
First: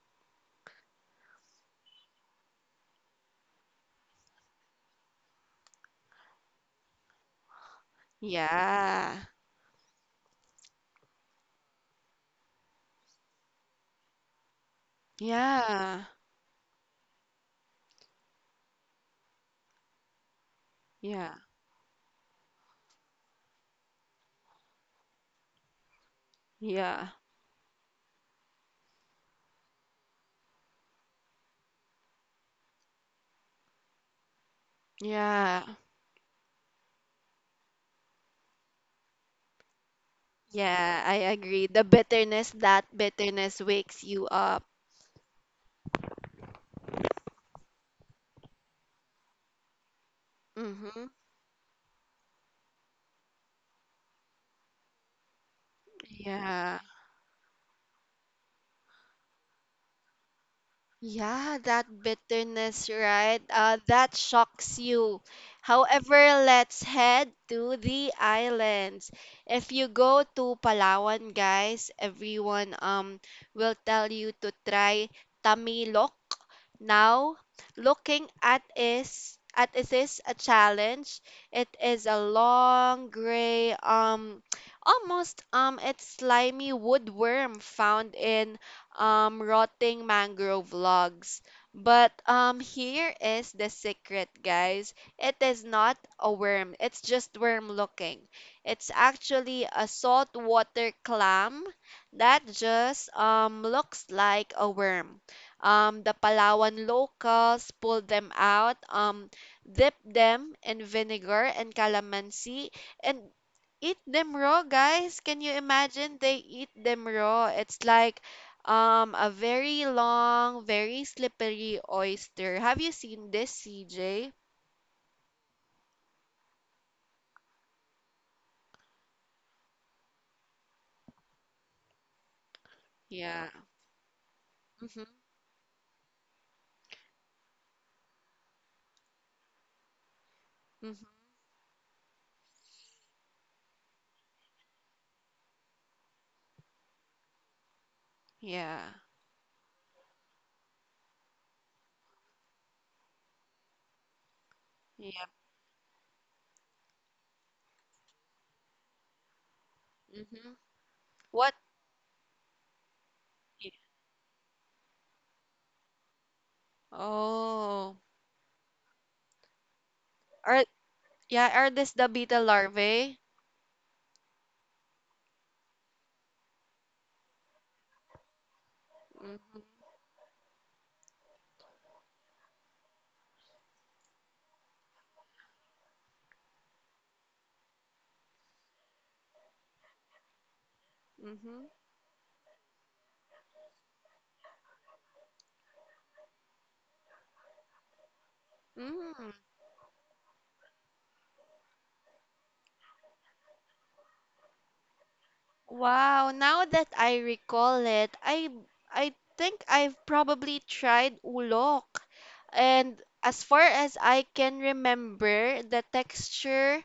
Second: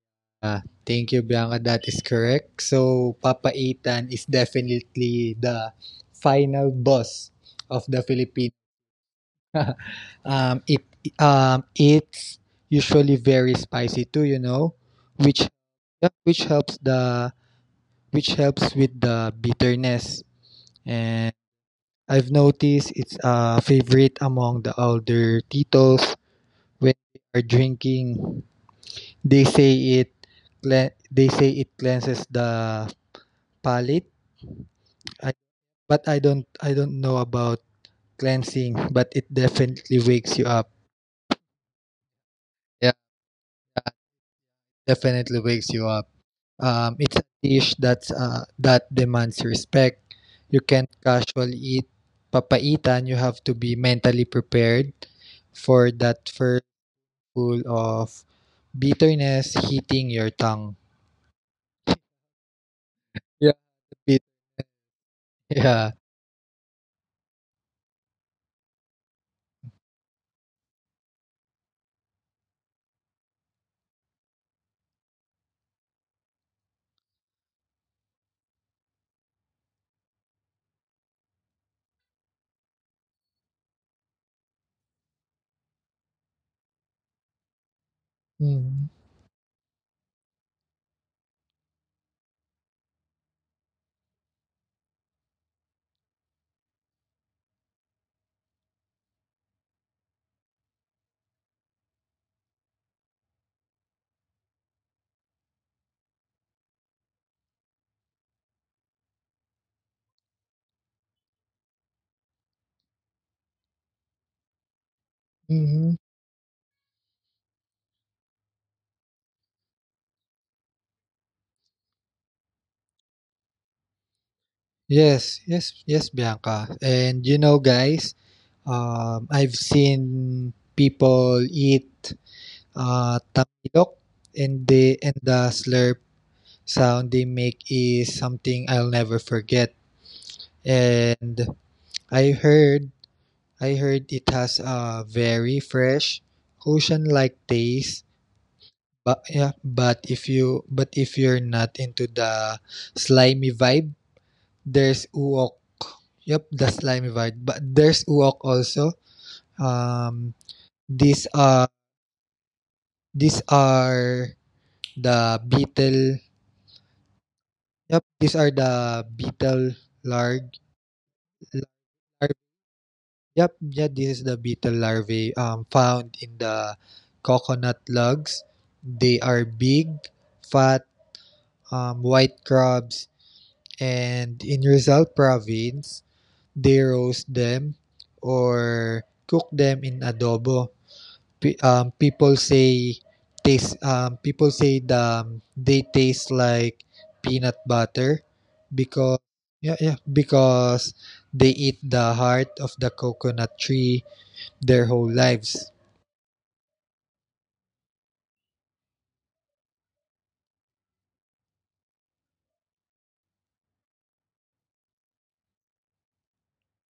B: Ah, thank you, Bianca. That is correct. So, Papa Itan is definitely the final boss of the Philippines.
A: Yeah.
B: *laughs* Um, it it's usually very spicy too, you know, which
A: Yeah.
B: yeah, which helps the which helps with the bitterness. And
A: Yeah.
B: I've noticed it's a favorite among the older titos when
A: Yeah.
B: they are drinking. They say it they say it cleanses the palate. I,
A: Yeah,
B: but I don't know about cleansing, but it definitely wakes you up.
A: yeah, I agree. The bitterness, that
B: Yeah,
A: bitterness wakes you up.
B: definitely wakes you up. It's a dish that's that demands respect. You can't
A: Mm-hmm.
B: casually eat papaitan. You have to be mentally prepared for that first
A: Yeah,
B: full of bitterness hitting your tongue.
A: yeah, that bitterness, right?
B: Yeah,
A: That
B: bit-
A: shocks you.
B: *laughs* yeah.
A: However, let's head to the islands. If you go to Palawan, guys, everyone will tell you to try Tamilok. Now, looking at is at it is a challenge. It is a long gray *tsk* almost, it's slimy woodworm found in
B: Mm-hmm.
A: rotting mangrove logs. But here is the secret, guys. It is not a worm, it's just worm looking. It's actually a saltwater clam that just looks like a worm. The Palawan locals pull them out, dip them in vinegar and calamansi, and eat them raw, guys. Can you
B: Mm-hmm.
A: imagine? They eat them raw. It's like a very long, very slippery oyster. Have you seen this, CJ?
B: Yes, yes, yes, Bianca. And you know, guys, I've seen people eat
A: Yeah.
B: tamilok, and
A: Mm-hmm.
B: the slurp sound they make is something I'll never forget.
A: Mm-hmm.
B: And I heard I heard it has a very fresh ocean-like taste.
A: Yeah.
B: But yeah, but if you're not into the slimy vibe, there's
A: Yeah.
B: uok. Yep, the slimy vibe. But there's uok also. Um,
A: Mm-hmm.
B: these
A: What?
B: are these
A: i-
B: are the beetle.
A: Oh.
B: Yep, these are the beetle large.
A: Are Yeah, are this the beetle larvae?
B: Yep, yeah, this is the beetle larvae, found in the coconut lugs. They are
A: Mm-hmm.
B: big, fat, white crabs, and in Rizal province, they roast them or cook them in adobo. P-
A: Mm-hmm.
B: um, people say People say they taste like peanut butter because
A: Mm.
B: yeah, yeah, because they eat the heart of the coconut tree their whole lives.
A: Wow, now that I recall it, I think I've probably tried ulok. And as far as I can remember, the texture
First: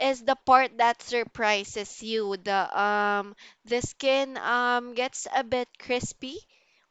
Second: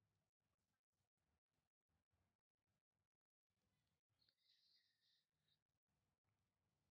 A: is the part that surprises you. The skin gets a bit crispy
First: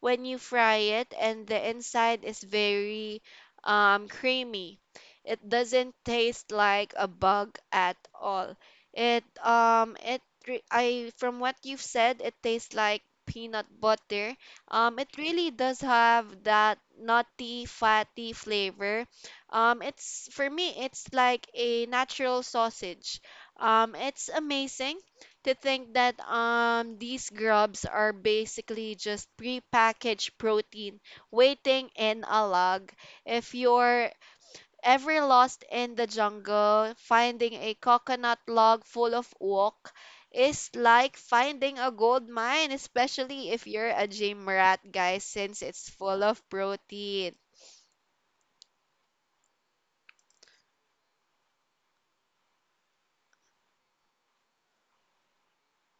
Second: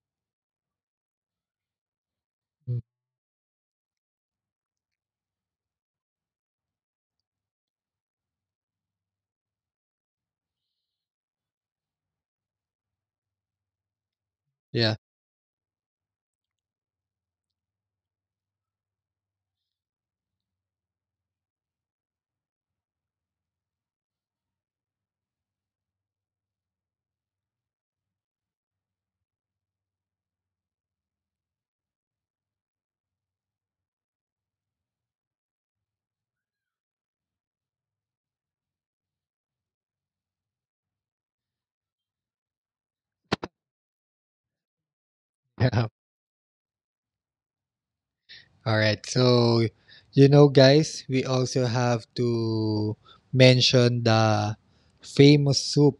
A: when you fry it and the inside is
B: Mm,
A: very creamy. It doesn't taste like a bug at all. It it re- I From what you've said it tastes like peanut butter.
B: yeah.
A: It really does have that nutty fatty flavor, it's for me, it's like a natural sausage. It's amazing to think that these grubs are basically just prepackaged protein waiting in a log. If you're ever lost in the jungle, finding a coconut log full of wok is like finding a gold mine, especially if you're a gym rat, guys, since it's
B: Yeah.
A: full of protein.
B: *laughs* All right. So, you know, guys, we also have to mention the famous soup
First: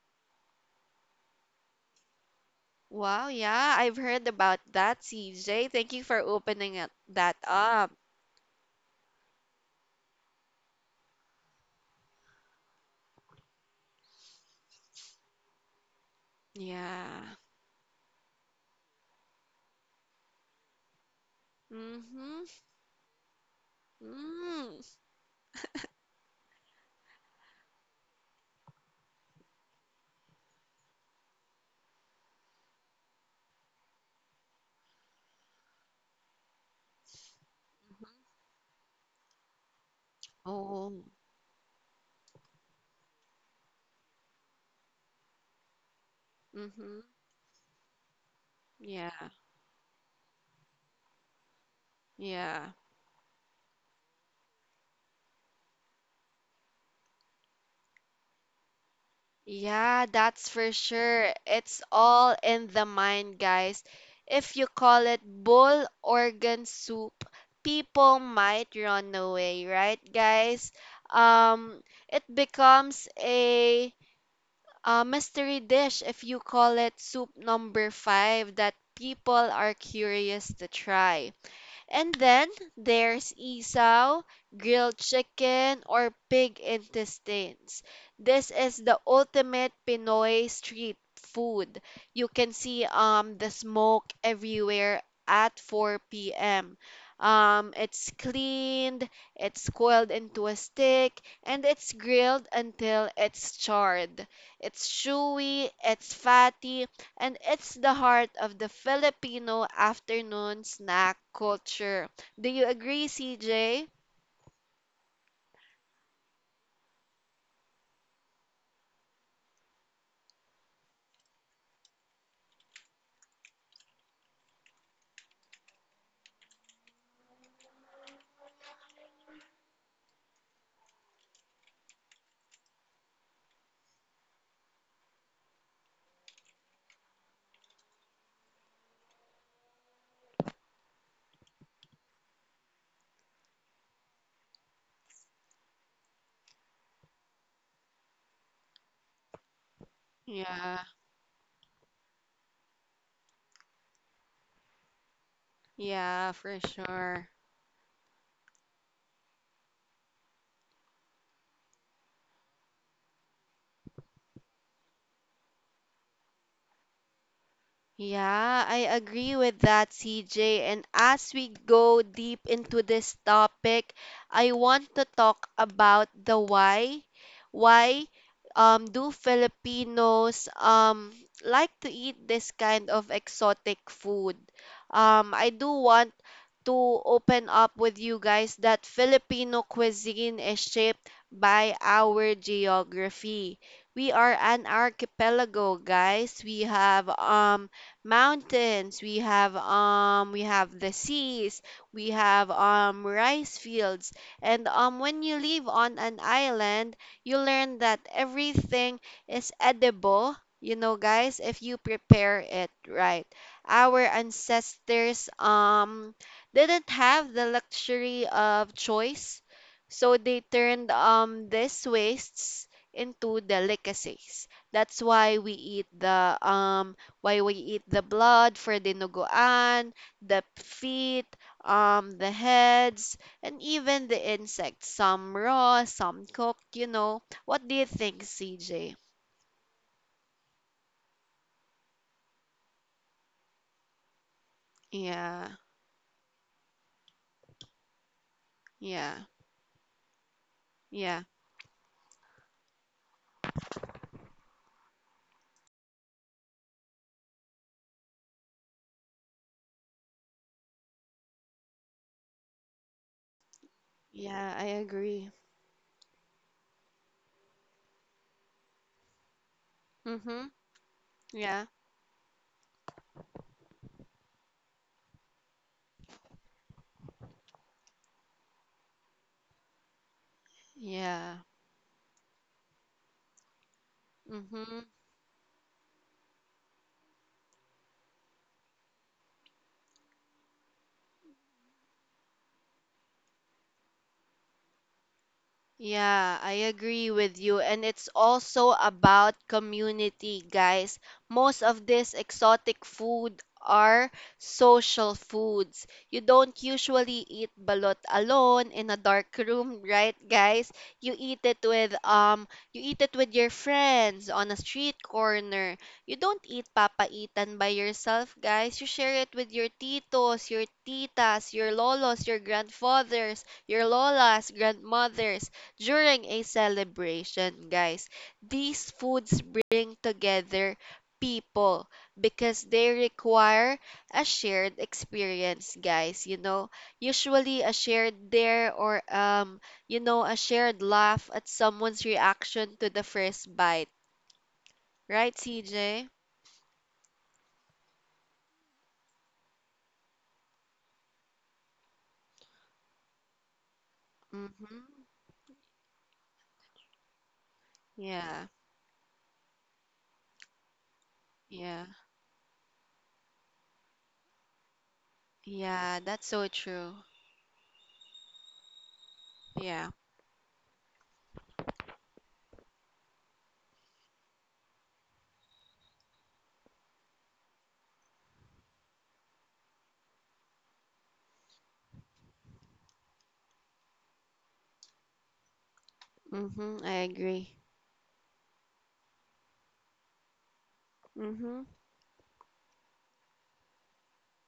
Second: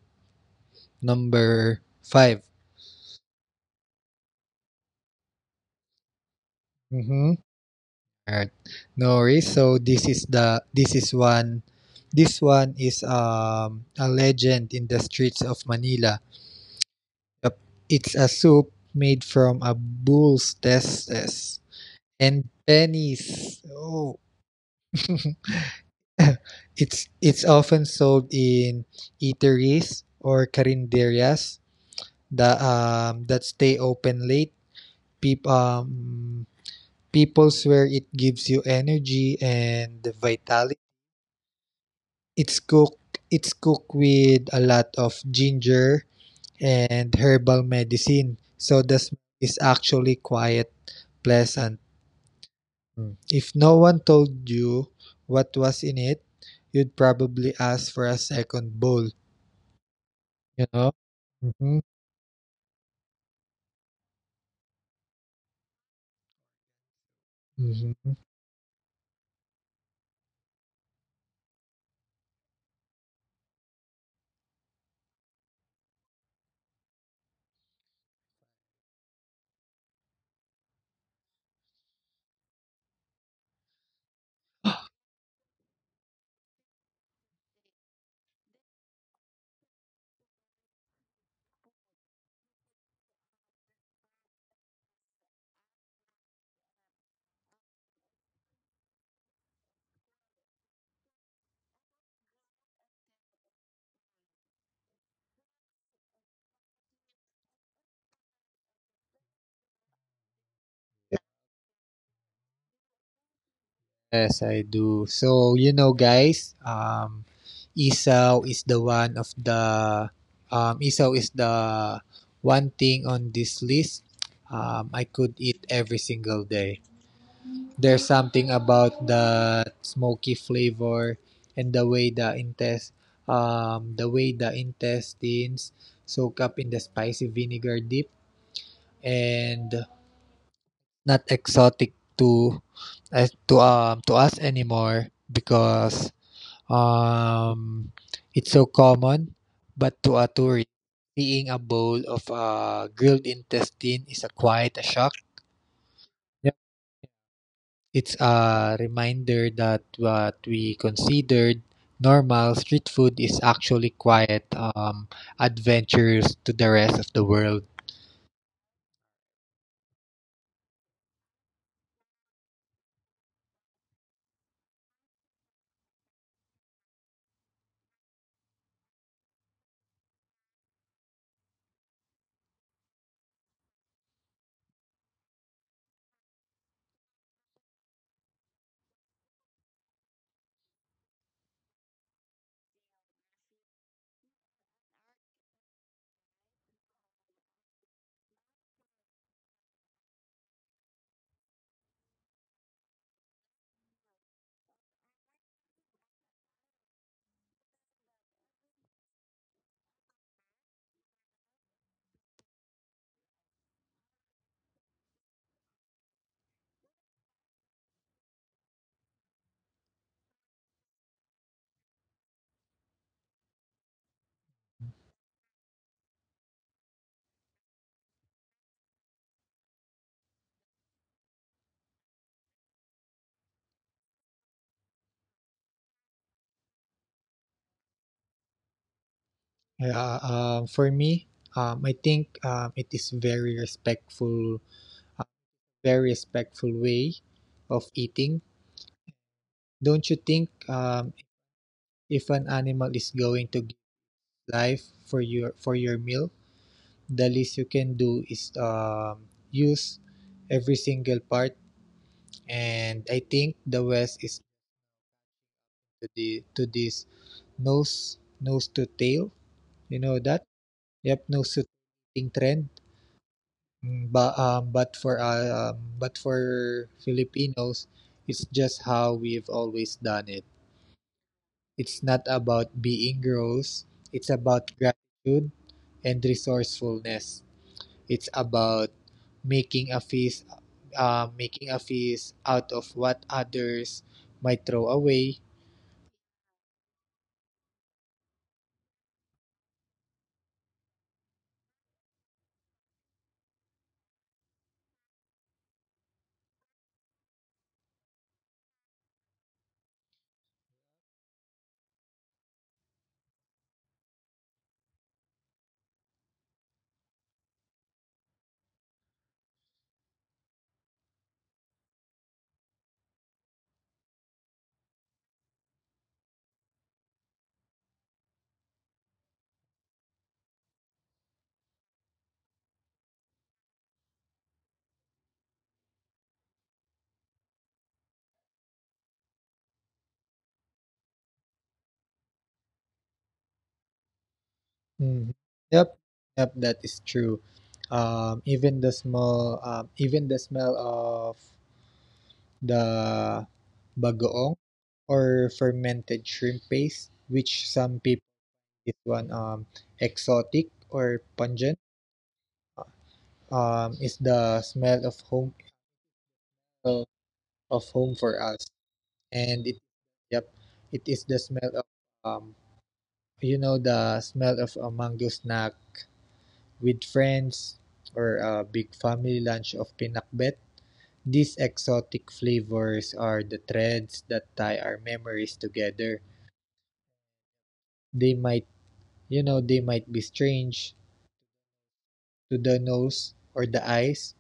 B: number five.
A: Wow, yeah, I've heard about that, CJ. Thank you for opening
B: Mm-hmm.
A: that up.
B: All right. No worries. So this is one. This one is a legend in the streets of Manila.
A: Yeah.
B: Yep. It's a soup made from a bull's testes
A: Mm-hmm.
B: and pennies. Oh.
A: Mm.
B: *laughs* *coughs* *laughs* It's often sold in eateries or carinderias that stay open late. Peop, um, People swear it gives you energy and vitality.
A: Oh.
B: It's cooked with a lot of ginger
A: Mm-hmm.
B: and herbal medicine, so the
A: Yeah.
B: smell is actually quite pleasant.
A: Yeah.
B: Mm. If no one told you what was in it, you'd probably ask for a second bowl.
A: Yeah, that's for
B: Yeah.
A: sure.
B: Mm-hmm.
A: It's all in the mind, guys. If you call it bull organ soup,
B: Mm-hmm.
A: people might run away, right, guys? Um, it becomes a mystery dish if you call it soup number five that people are curious to try. And then there's isaw, grilled chicken, or pig intestines. This is the ultimate Pinoy street food. You can see the smoke everywhere at 4 p.m. It's cleaned, it's coiled into a stick, and it's grilled until it's charred. It's chewy, it's fatty, and it's the heart of the Filipino afternoon snack culture. Do you agree, CJ?
B: Yes, I do. So, you know, guys, Esau is the one of the Esau is the one thing on this list. I could eat every single day. There's something about the smoky flavor and the way the way the intestines soak up in the spicy vinegar dip, and not exotic to to us anymore because um it's so common, but to a tourist,
A: Yeah,
B: seeing a bowl of grilled intestine is a quite a shock.
A: yeah,
B: Yep.
A: for sure.
B: It's a reminder that what we considered normal street food is actually quite adventurous to the rest of the world.
A: Yeah, I agree with that, CJ. And as we go deep into this topic, I want to talk about the why. Why do Filipinos like to eat this kind of exotic food? I do want to open up with you guys that Filipino cuisine is shaped by our geography. We are an archipelago, guys. We have mountains, we have the seas, we have rice fields, and when you live on an island, you learn that everything is edible, you know, guys, if you prepare it right. Our ancestors didn't have the luxury of choice, so they turned these wastes into delicacies. That's why we eat the blood for dinuguan, the feet, the heads, and even the insects. Some raw, some cooked, you know. What do you think, CJ?
B: Yeah, for me, I think it is
A: Yeah,
B: very respectful way of eating.
A: yeah,
B: Don't you think,
A: yeah,
B: if an animal is going to give life for your meal, the least you can do is use every single part. And I think the West is
A: yeah, I agree.
B: to this nose to tail. You know that?
A: Mm-hmm.
B: Yep, nose to
A: Yeah,
B: tail trend. But for Filipinos, it's just how we've always done it.
A: yeah.
B: It's not about being gross, it's about
A: Mm-hmm.
B: gratitude and resourcefulness. It's about making a feast making a feast out of what others might throw away.
A: Yeah, I agree with you. And it's also about community, guys. Most of these exotic food are social foods. You don't usually eat balot alone in a dark room, *laughs* right, guys? You eat it with your friends on a street corner. You don't eat papaitan by yourself, guys. You share it with your titos, your titas, your lolos, your grandfathers, your lolas, grandmothers during a celebration, guys. These foods bring together people because they require a shared experience, guys. You know, usually a shared dare or you know, a shared laugh at someone's reaction to the first bite. Right,
B: Mhm.
A: CJ?
B: Yep, yep, that is true. Even the smell of the bagoong,
A: Mm-hmm.
B: or fermented shrimp paste, which some people
A: Yeah,
B: is one exotic or
A: yeah,
B: pungent, is the smell of home,
A: yeah, that's so true.
B: uh, of home for us, and
A: Yeah.
B: yep, it is the smell of, um, you know, the smell of a mango snack with friends, or a big family lunch of pinakbet. These exotic flavors are the threads that tie our memories together.
A: Mm-hmm. I agree.
B: They might, you know, they might be strange
A: Mm-hmm.
B: to the nose or the eyes,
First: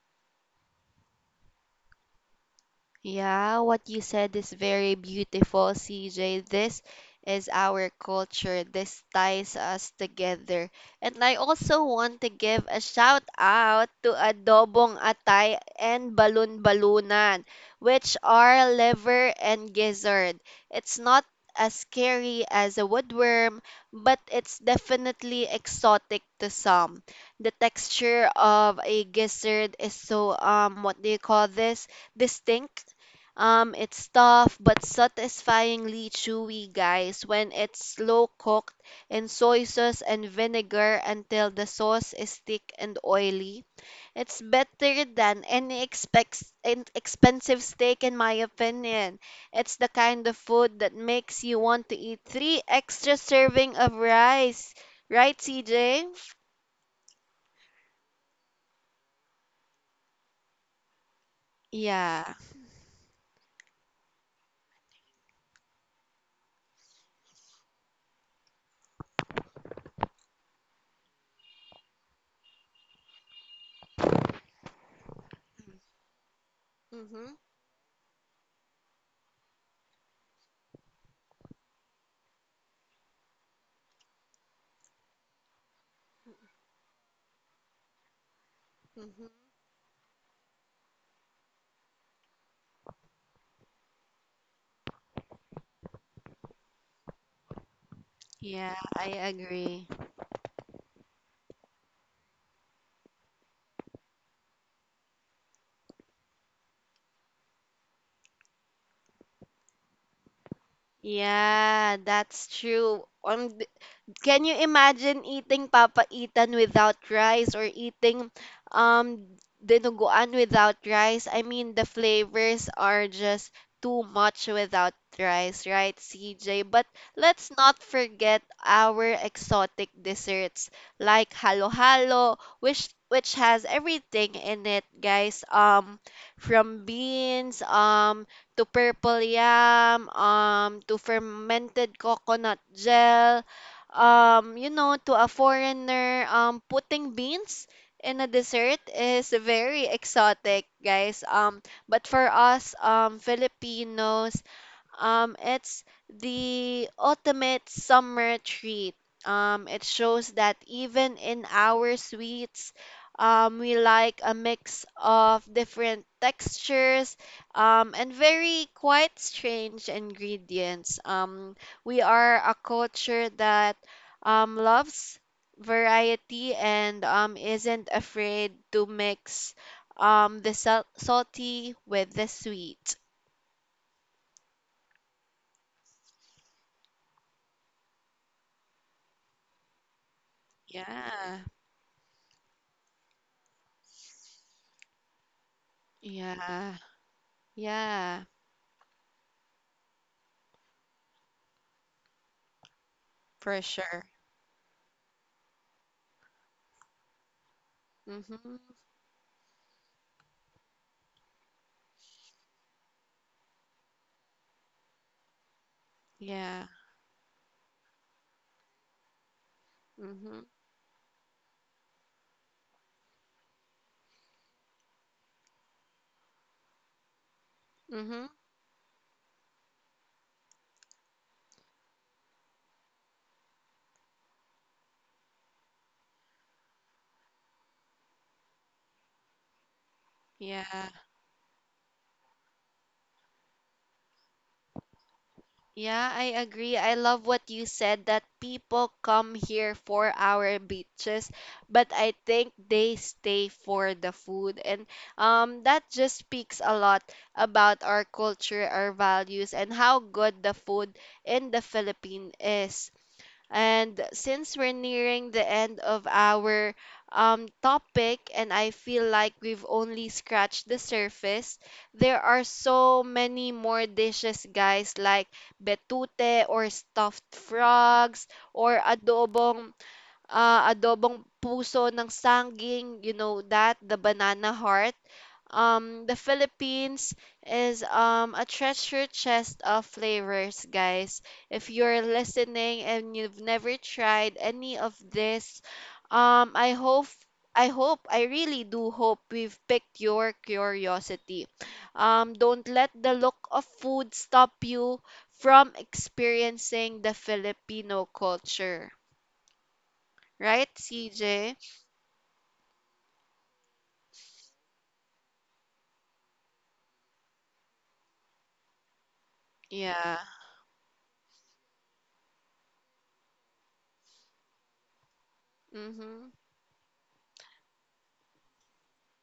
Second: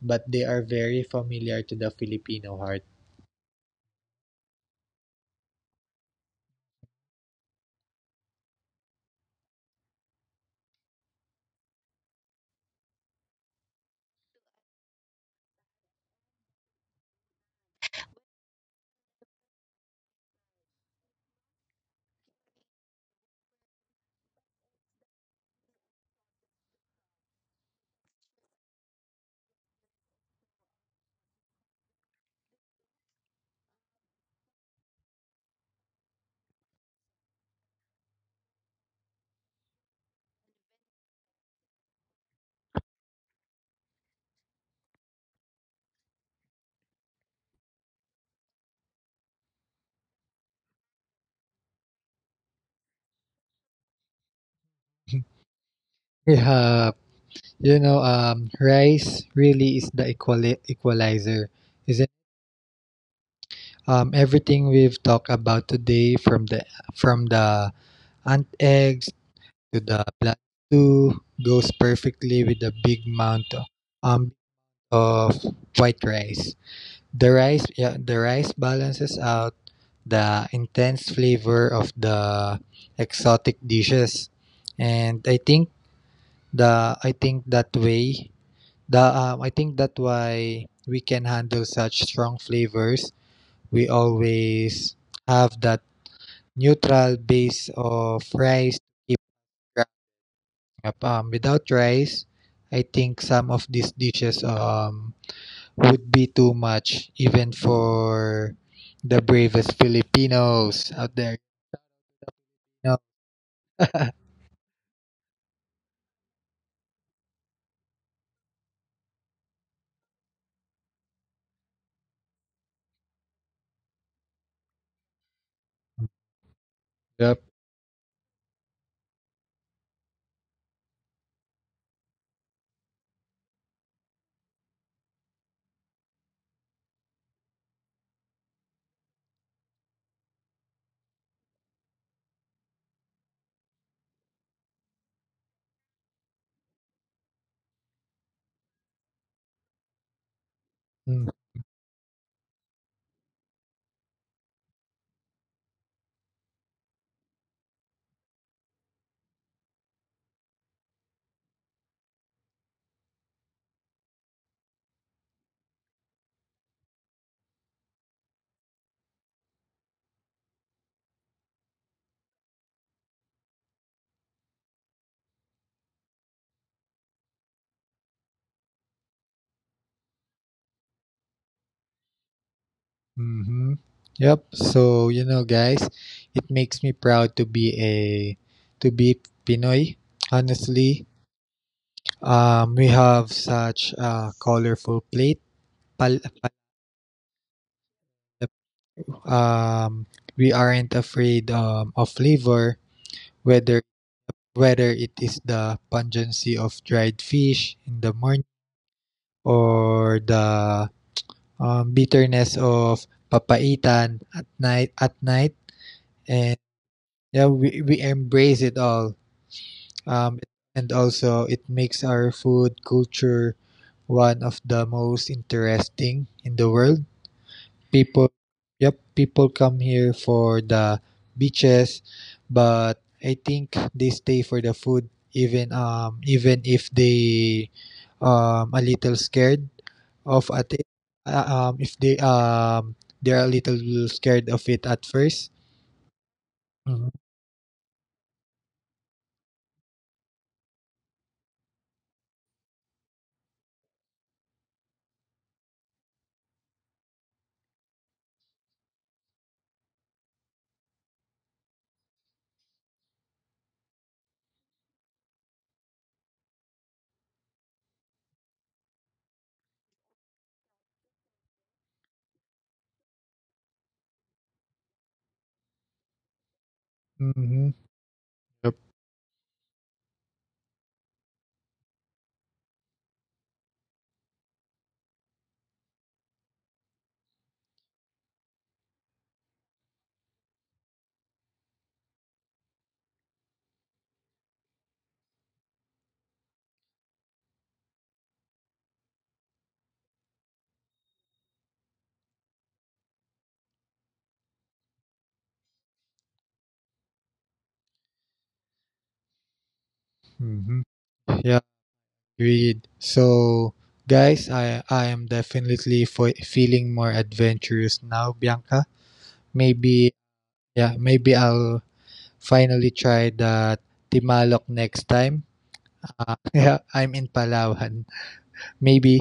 B: but they are very familiar to the Filipino heart.
A: Yeah, what you said is very beautiful, CJ. This is our culture. This ties us together. And I also want to give a shout out to Adobong Atay and Balun Balunan, which are liver and gizzard. It's not as scary as a woodworm, but it's definitely exotic to some. The texture of a gizzard is so what do you call this? Distinct. It's tough but satisfyingly chewy, guys, when it's slow cooked in soy sauce and vinegar until the sauce is thick and oily. It's better than any an expensive steak, in my opinion. It's the kind of food that makes you want to eat three extra serving of rice.
B: *laughs*
A: Right, CJ?
B: Yeah. You know, rice really is the equalizer, isn't it?
A: Yeah.
B: Everything we've talked about today, from the ant eggs to the plant stew, goes perfectly with the big amount of, um, of white rice.
A: Mm-hmm.
B: The rice balances out the intense flavor of the exotic dishes, and I think that way. The
A: Mm-hmm.
B: I think that why we can handle such strong flavors. We always have that neutral base of
A: Yeah,
B: rice to
A: I
B: keep
A: agree.
B: growing up. Without rice, I think some of these dishes would be too much even for the bravest Filipinos out there.
A: Yeah, that's
B: You know?
A: true. Can you imagine eating papaitan without rice or eating um dinuguan without rice? I mean, the flavors are just too much without rice, right, CJ? But
B: *laughs*
A: let's
B: Yep.
A: not forget our exotic desserts like halo-halo, which has everything in it, guys. From beans, to purple yam, to fermented coconut gel, you know, to a foreigner, putting beans in a dessert is very exotic, guys.
B: Mm.
A: But for us, Filipinos, it's the ultimate summer treat. It shows that even in our sweets, we like a mix of different textures, and very quite strange ingredients. We are a culture that loves variety and isn't afraid to mix, salty with the sweet.
B: Mm-hmm. Yep. So you know, guys, it makes me proud to be a to be Pinoy. Honestly,
A: Yeah.
B: we have such a colorful plate. Pal- pal-
A: Yeah, yeah,
B: um, we aren't afraid, of flavor,
A: for
B: whether
A: sure.
B: whether it is the pungency of dried fish in the morning,
A: Mm-hmm.
B: or the bitterness of papaitan at night. At night, and
A: Yeah.
B: yeah, we embrace it all.
A: Mm-hmm.
B: Um, and also, it makes our food culture one of the most interesting in the world.
A: Mm-hmm.
B: People, yep, People come here for the beaches, but I think they stay for the food, even, even if they a little scared of
A: Yeah.
B: at it. Uh, if they They're a little scared of it at first.
A: Yeah, I agree. I
B: Mm-hmm.
A: love what you said that people come here for our beaches, but I think they stay for the food. And that just speaks a lot about our culture, our values, and how good the food in the Philippines is. And since we're nearing the end of our topic, and I feel like we've only scratched the surface, there are so many more dishes, guys, like betute or stuffed
B: Mm-hmm.
A: frogs or
B: Yep.
A: adobong, adobong puso ng sanging, you know that, the banana heart. The Philippines is a treasure chest of flavors, guys. If you're listening and you've never tried any of this, um I hope I hope, I really do hope we've picked your curiosity. Don't let the look of food stop you from experiencing the Filipino culture. Right,
B: Mm-hmm.
A: CJ?
B: Yeah. Agreed. So, guys, I am definitely feeling more adventurous now, Bianca. Maybe
A: Yeah.
B: yeah, maybe I'll finally try the Timalok next time.
A: Mm-hmm.
B: *laughs* Yeah, I'm in Palawan, maybe,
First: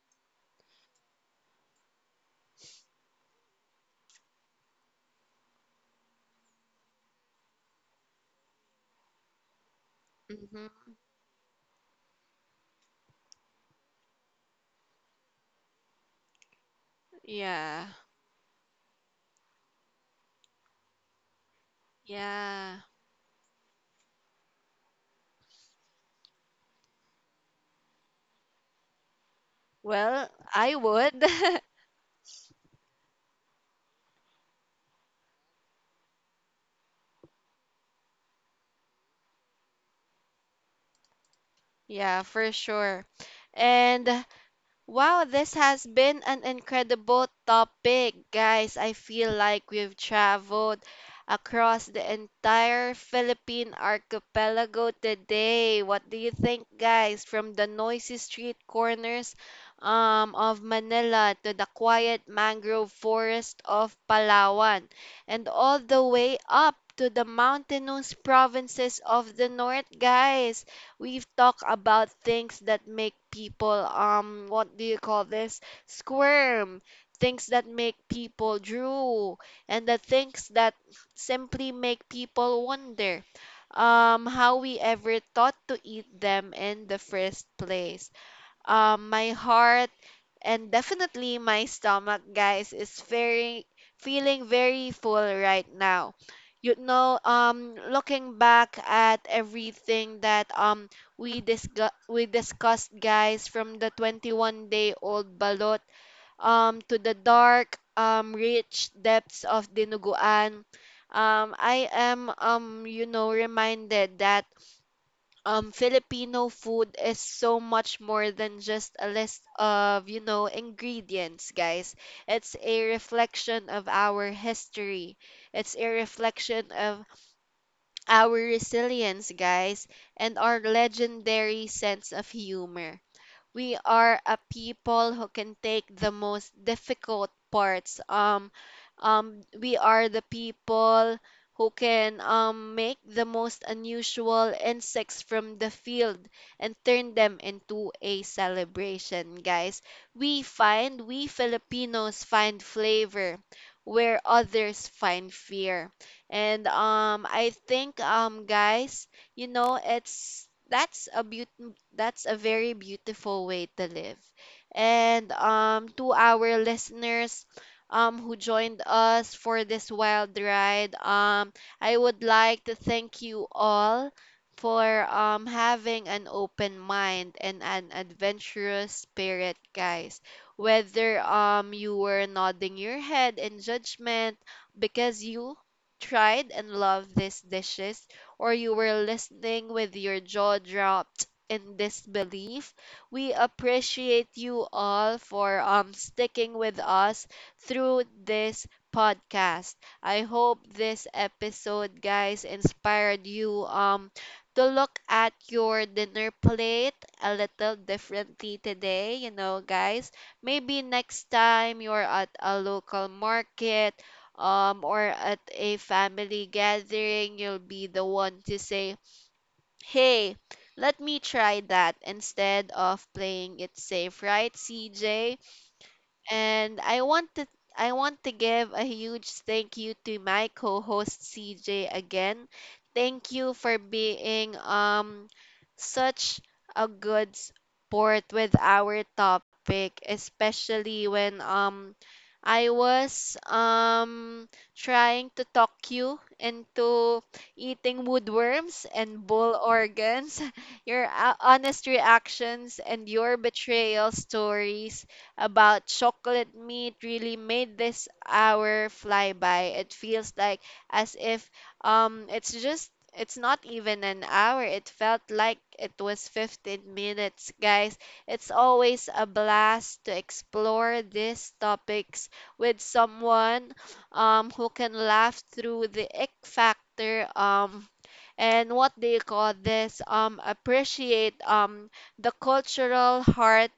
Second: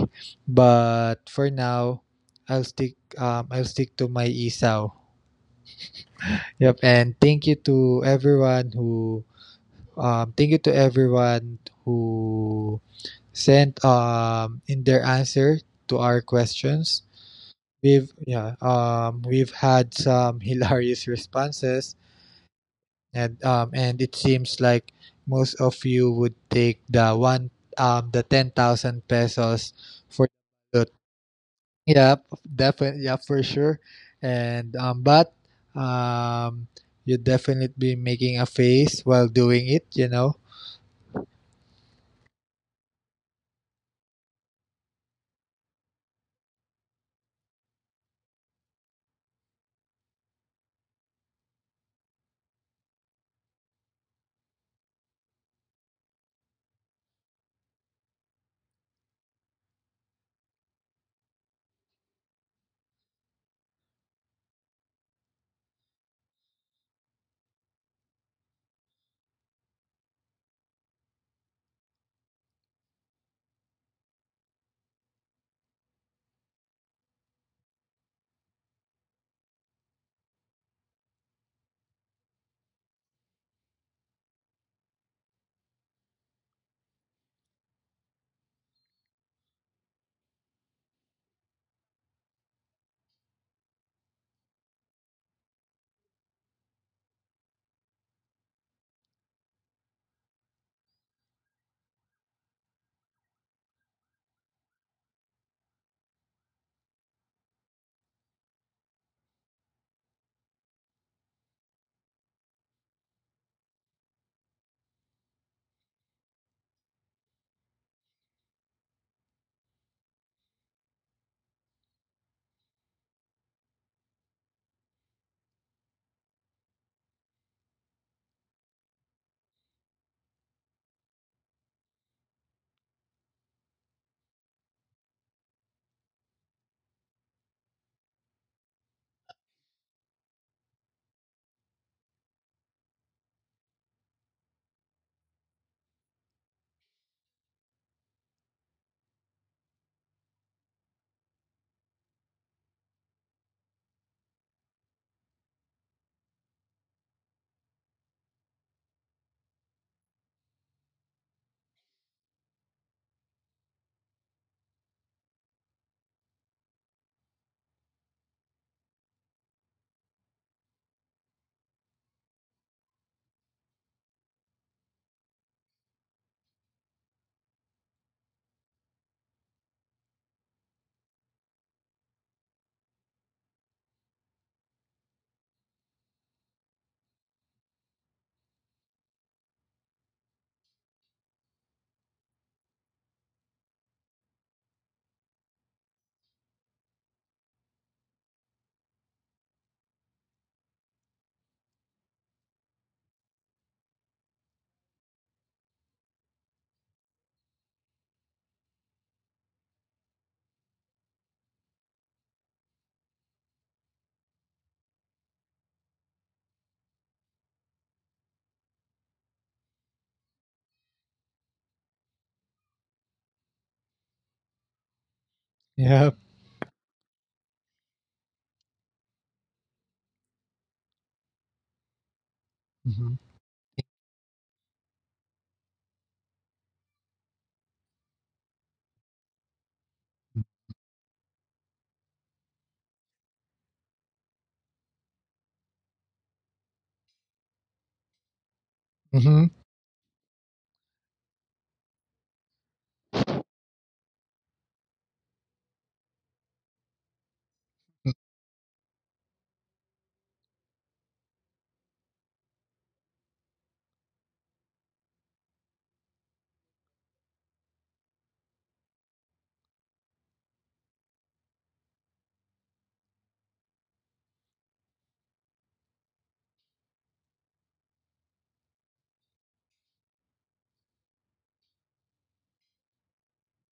B: but for now, I'll stick to my isaw. Yep, and thank you to
A: Mm-hmm.
B: everyone who sent, in their answer to our questions.
A: Yeah.
B: We've yeah, we've had some *laughs* hilarious responses,
A: Yeah.
B: and it seems like most of you would take the 10,000 pesos for
A: Well,
B: the
A: I
B: balot.
A: would. *laughs*
B: Yeah, definitely, yeah, for sure, and but um you'd definitely be making a face while doing it, you know.
A: Yeah, for sure. And wow, this has been an incredible topic, guys. I feel like we've traveled across the entire Philippine archipelago today. What do you think, guys? From the noisy street corners of Manila to the quiet mangrove forest of Palawan, and all the way up to the mountainous provinces of the north, guys. We've talked about things that make people, what do you call this? Squirm. Things that make people drool. And the things that simply make people wonder how we ever thought to eat them in the first place. My heart, and definitely my stomach, guys, is very feeling very full right now. You know, looking back at everything that we discussed, guys, from the 21-day-old Balot to the dark rich depths of Dinuguan. I am reminded that Filipino food is so much more than just a list of, you know, ingredients, guys. It's a reflection of our history. It's a reflection of our resilience, guys, and our legendary sense of humor. We are a people who can take the most difficult parts. We are the people who can make the most unusual insects from the field and turn them into a celebration, guys. We Filipinos find flavor where others find fear. And I think, guys, you know, it's that's a very beautiful way to live. And to our listeners who joined us for this wild ride, I would like to thank you all for having an open mind and an adventurous spirit, guys. Whether you were nodding your head in judgment because you tried and loved these dishes, or you were listening with your jaw dropped in disbelief. We appreciate you all for sticking with us through this podcast. I hope this episode, guys, inspired you to look at your dinner plate a little differently today, you know, guys. Maybe next time you're at a local market or at a family gathering, you'll be the one to say, "Hey, let me try that," instead of playing it safe, right, CJ?
B: Yeah.
A: And I want to give a huge thank you to my co-host CJ again.
B: Hmm.
A: Thank you for being such a good sport with our topic, especially when I was trying to talk you into eating woodworms and bull
B: Hmm.
A: organs. *laughs* Your honest reactions and your betrayal stories about chocolate meat really made this hour fly by. It feels like, as if, um it's just it's not even an hour. It felt like it was 15 minutes, guys. It's always a blast to explore these topics with someone, who can laugh through the ick factor. And what do you call this, appreciate the cultural heart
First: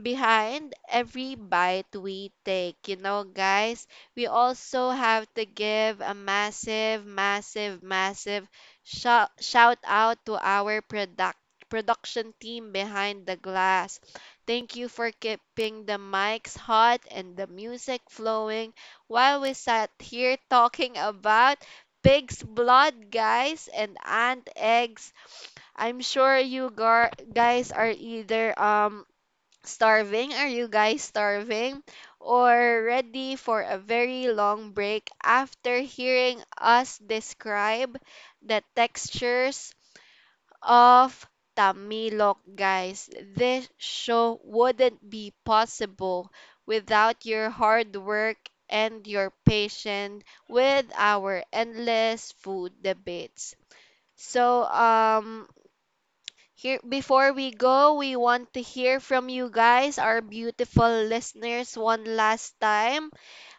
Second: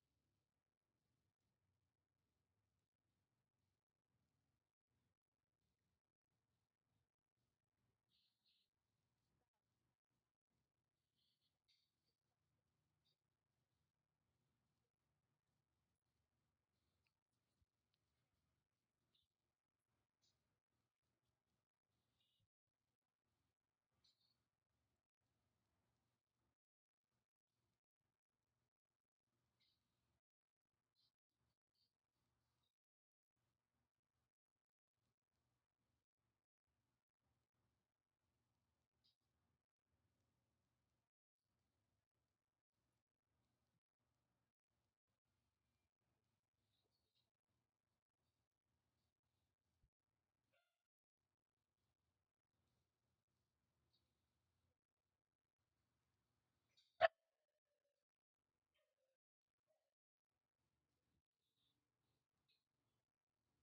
A: behind every bite we take, you know, guys. We also have to give a massive, massive shout, out to our production team behind the glass. Thank you for keeping the mics hot and the music flowing while we sat here talking about pig's blood, guys, and ant eggs. I'm sure you guys are either starving. Are you guys starving? Or ready for a very long break after hearing us describe the textures of Tamilok, guys. This show wouldn't be possible without your hard work and your patience with our endless food debates. So, here, before we go, we want to hear from you guys, our beautiful listeners, one last time.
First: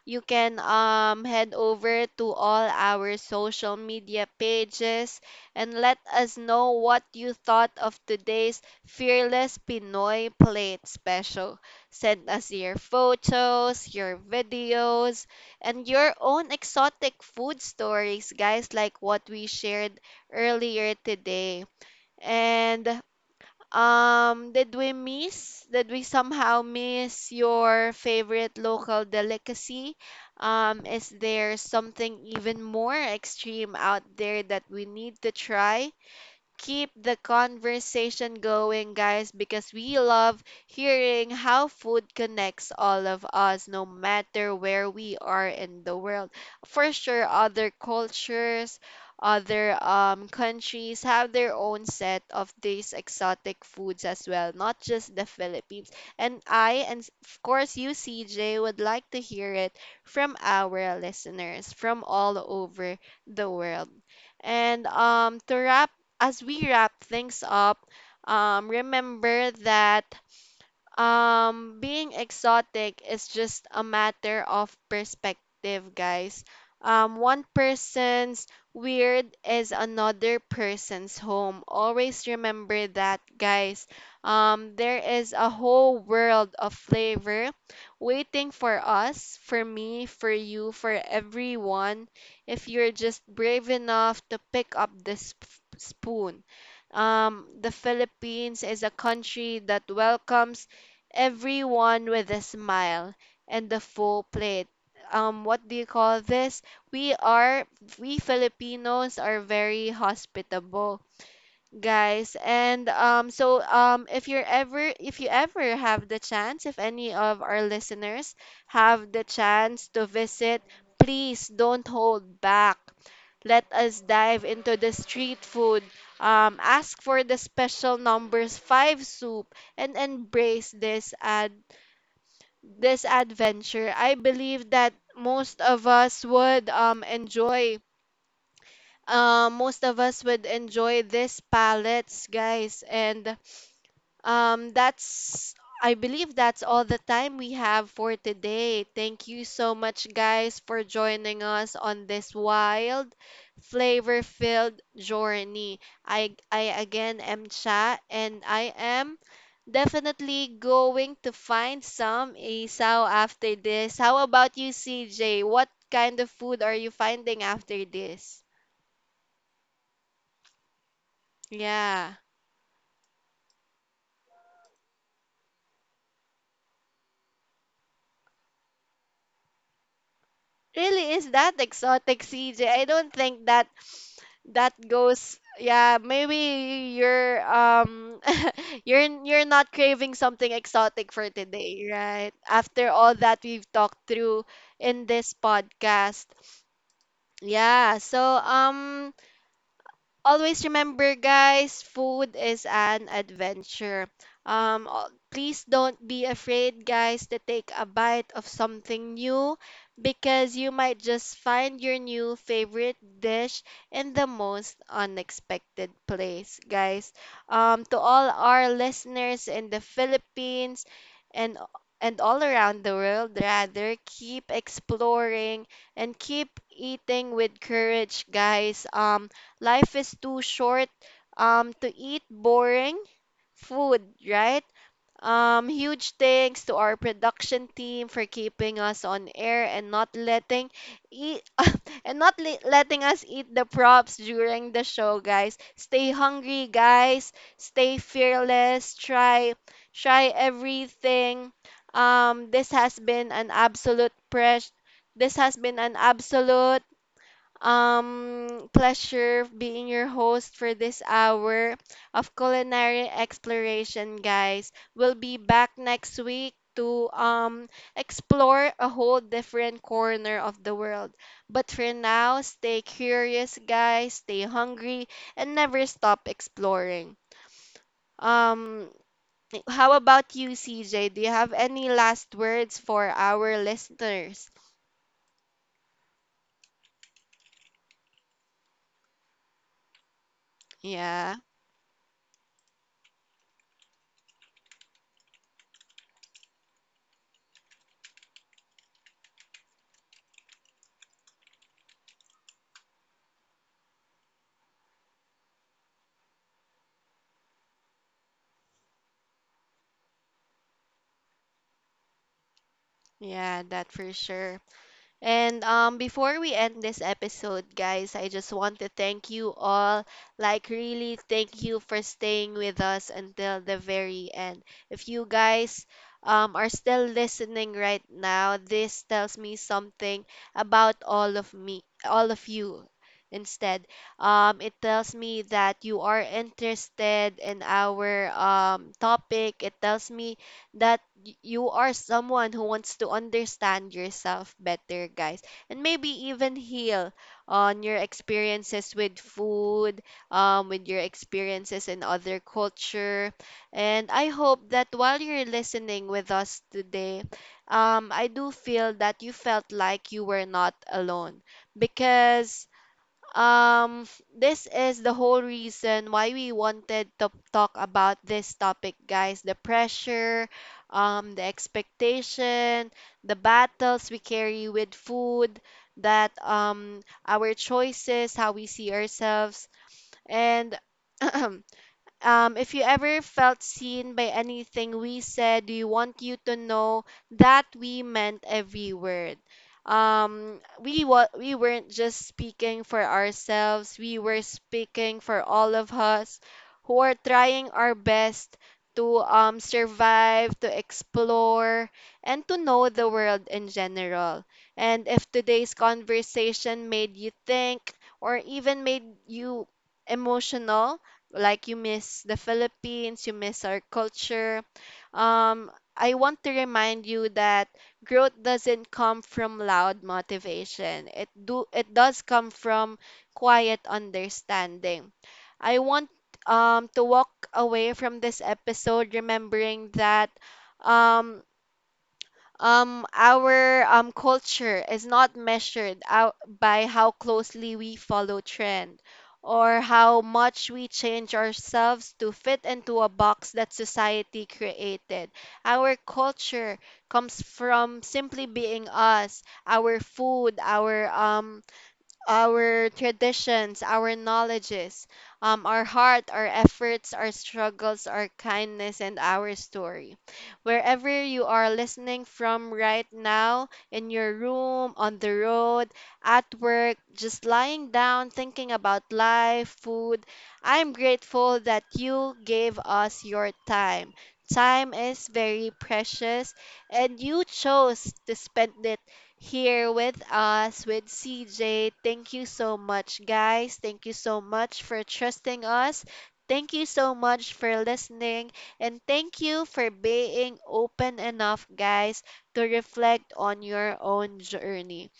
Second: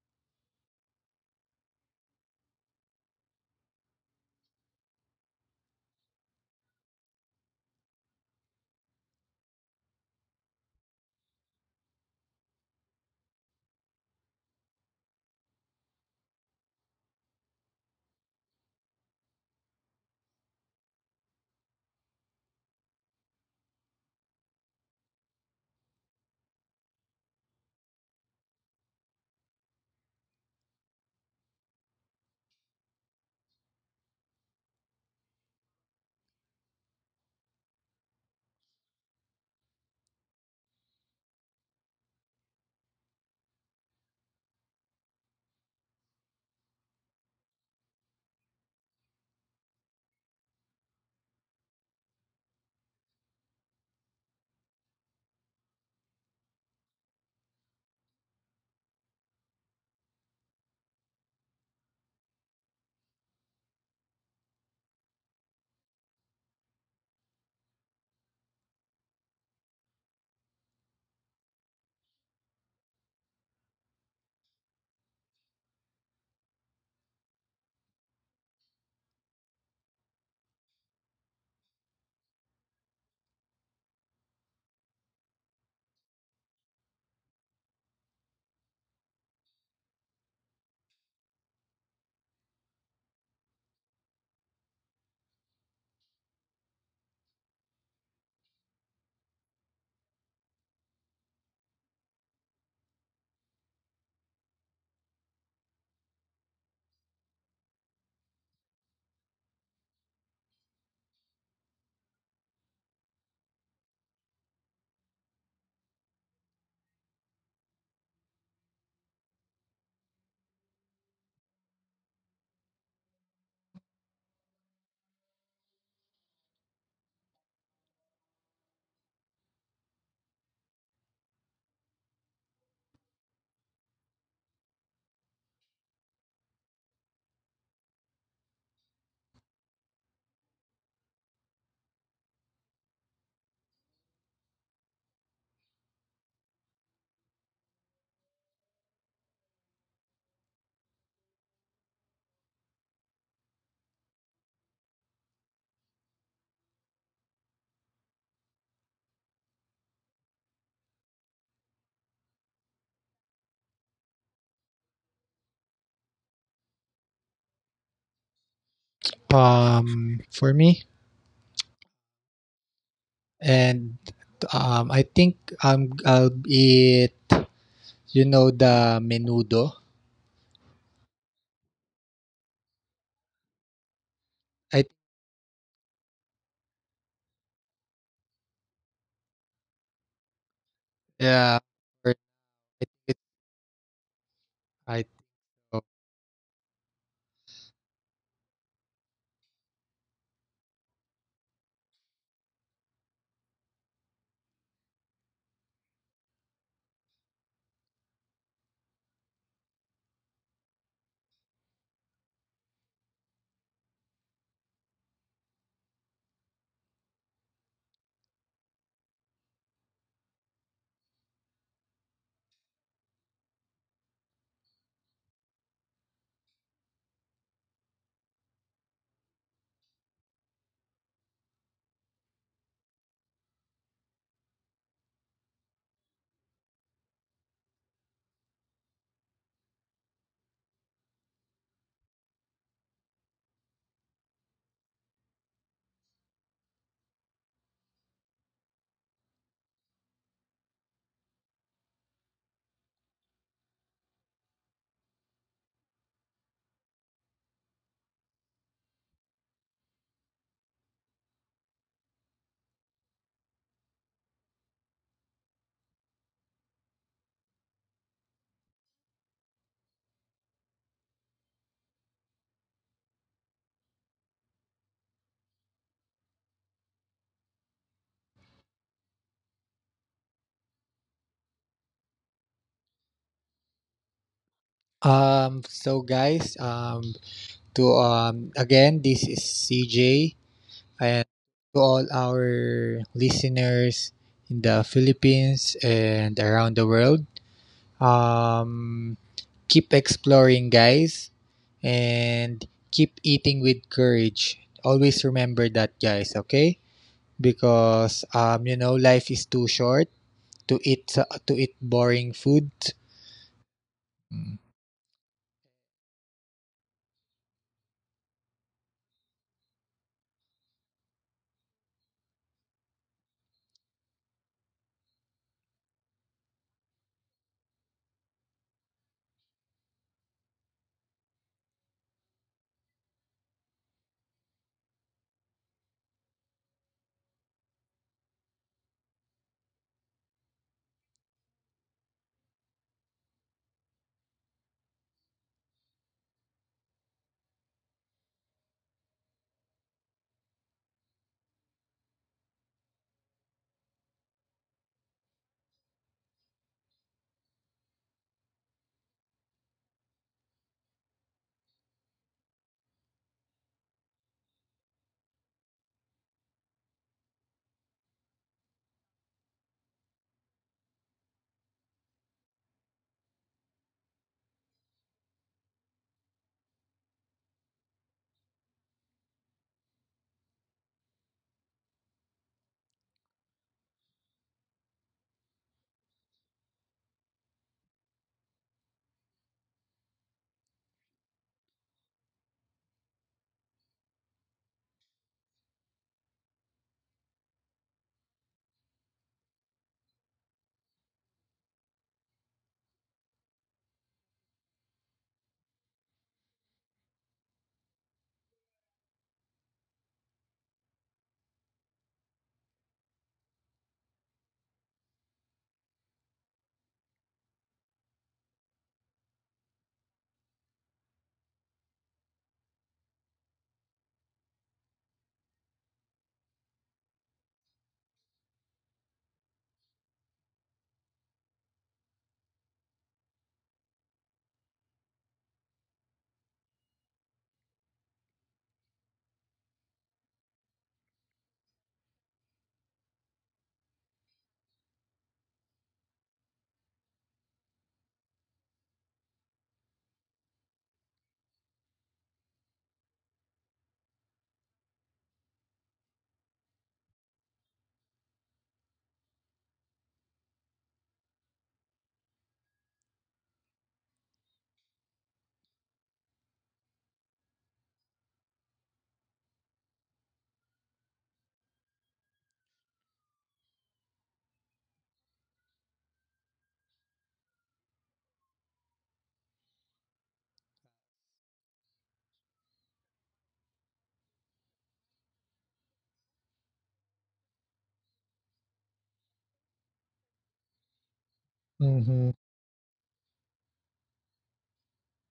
A: You can head over to all our social media pages and let us know what you thought of today's Fearless Pinoy Plate special. Send us your photos, your videos, and your own exotic food stories, guys, like what we shared earlier today. And did we somehow miss your favorite local delicacy? Is there something even more extreme out there that we need to try? Keep the conversation going, guys, because we love hearing how food connects all of us, no matter where we are in the world. For sure, other cultures, other countries have their own set of these exotic foods as well, not just the Philippines. And of course, you, CJ, would like to hear it from our listeners from all over the world. And to wrap as we wrap things up, remember that being exotic is just a matter of perspective, guys. One person's weird is another person's home. Always remember that, guys. There is a whole world of flavor waiting for us, for me, for you, for everyone, if you're just brave enough to pick up the spoon. Um, the Philippines is a country that welcomes everyone with a smile and the full plate. What do you call this? We are, we Filipinos are very hospitable, guys, and if you ever have the chance, if any of our listeners have the chance to visit, please don't hold back. Let us dive into the street food, ask for the special numbers 5 soup and embrace this adventure. I believe that most of us would enjoy most of us would enjoy these palettes, guys. And um, that's, I believe that's all the time we have for today. Thank you so much, guys, for joining us on this wild, flavor-filled journey. I again am Cha, and I am definitely going to find some isaw after this. How about you, CJ? What kind of food are you finding after this?
B: For me
A: Yeah.
B: and I think I'll be, you know, the menudo?
A: Really, is that exotic, CJ? I don't think that that
B: I
A: goes. Yeah, maybe you're *laughs* you're not craving something exotic for
B: yeah,
A: today,
B: or I
A: right,
B: think
A: after all
B: it's
A: that we've talked through in
B: Aito.
A: this podcast. Yeah, so, um, always remember, guys, food is an adventure. Please don't be afraid, guys, to take a bite of something new, because you might just find your new favorite dish in the most unexpected place, guys. To all our listeners in the Philippines, and and all around the world, rather, keep exploring and keep eating with courage, guys. Life is too short to eat boring food, right? Huge thanks to our production team for keeping us on air and not letting eat *laughs* and not letting us eat the props during the show, guys. Stay hungry, guys. Stay fearless. Try everything. This has been an absolute press. This has been an absolute pleasure being your host for this hour of culinary exploration, guys. We'll be back next week to explore a whole different corner of the world. But for now, stay curious, guys, stay hungry, and never stop exploring. Um, how about you, CJ? Do you have any last words for our listeners?
B: So, guys, to again, this is CJ, and
A: Yeah,
B: to all our listeners in the Philippines and around the world, um, keep exploring, guys, and keep eating with courage. Always remember that, guys. Okay, because, you know, life is too short to eat boring food.
A: yeah, that for sure. And before we end this episode, guys, I just want to thank you all. Like, really, thank you for staying with us until the very end. If you guys are still listening right now, this tells me something about all of me, all of you. Instead, it tells me that you are interested in our topic. It tells me that you are someone who wants to understand yourself better, guys, and maybe even heal on your experiences with food, with your experiences in other culture. And I hope that while you're listening with us today, I do feel that you felt like you were not alone, because, um, this is the whole reason why we wanted to talk about this topic, guys. The pressure, the expectation, the battles we carry with food, that our choices, how we see ourselves, and *clears throat* um, if you ever felt seen by anything we said, we want you to know that we meant every word. Um, we weren't just speaking for ourselves. We were speaking for all of us who are trying our best to survive, to explore, and to know the world in general. And if today's conversation made you think or even made you emotional, like you miss the Philippines, you miss our culture. Um, I want to remind you that growth doesn't come from loud motivation. It do it does come from quiet understanding. I want to walk away from this episode remembering that um our culture is not measured out by how closely we follow trend, or how much we change ourselves to fit into a box that society created. Our culture comes from simply being us, our food, our traditions, our knowledges, our heart, our efforts, our struggles, our kindness, and our story. Wherever you are listening from right now, in your room, on the road, at work, just lying down, thinking about life, food, I'm grateful that you gave us your time. Time is very precious, and you chose to spend it here with us, with CJ. Thank you so much, guys. Thank you so much for trusting us. Thank you so much for listening. And thank you for being open enough,
B: Mm-hmm. All
A: guys, to reflect on your own journey.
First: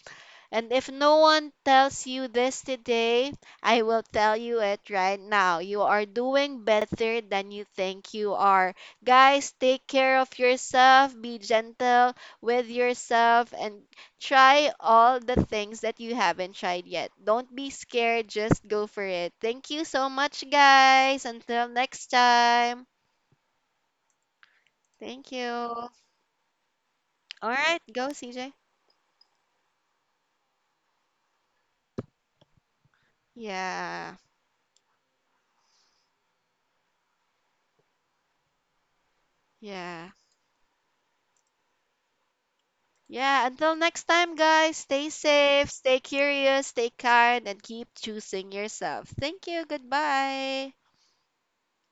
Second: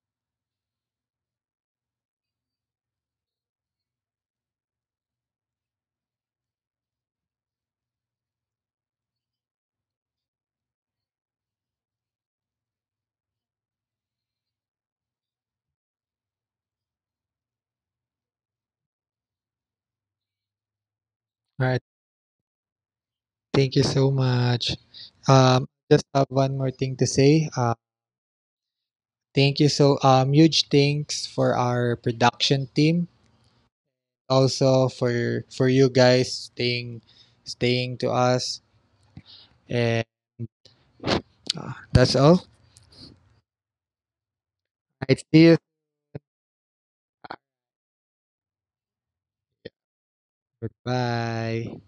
A: And if no one tells you this today, I will tell you it right now. You are doing better than you think you are. Guys, take care of yourself, be gentle with yourself, and try all the things that you haven't tried yet. Don't be scared, just go for it. Thank you so much, guys. Until
B: right.
A: next time.
B: Thank you so much.
A: Thank you. All
B: Just have one more thing to say.
A: right, go, CJ.
B: Thank you so, huge thanks for our production team.
A: Yeah,
B: Also for you guys staying to us. And
A: yeah.
B: that's all.
A: Yeah, until next time, guys, stay
B: I see you.
A: safe, stay curious, stay kind, and keep choosing yourself. Thank you. Goodbye.
B: Goodbye.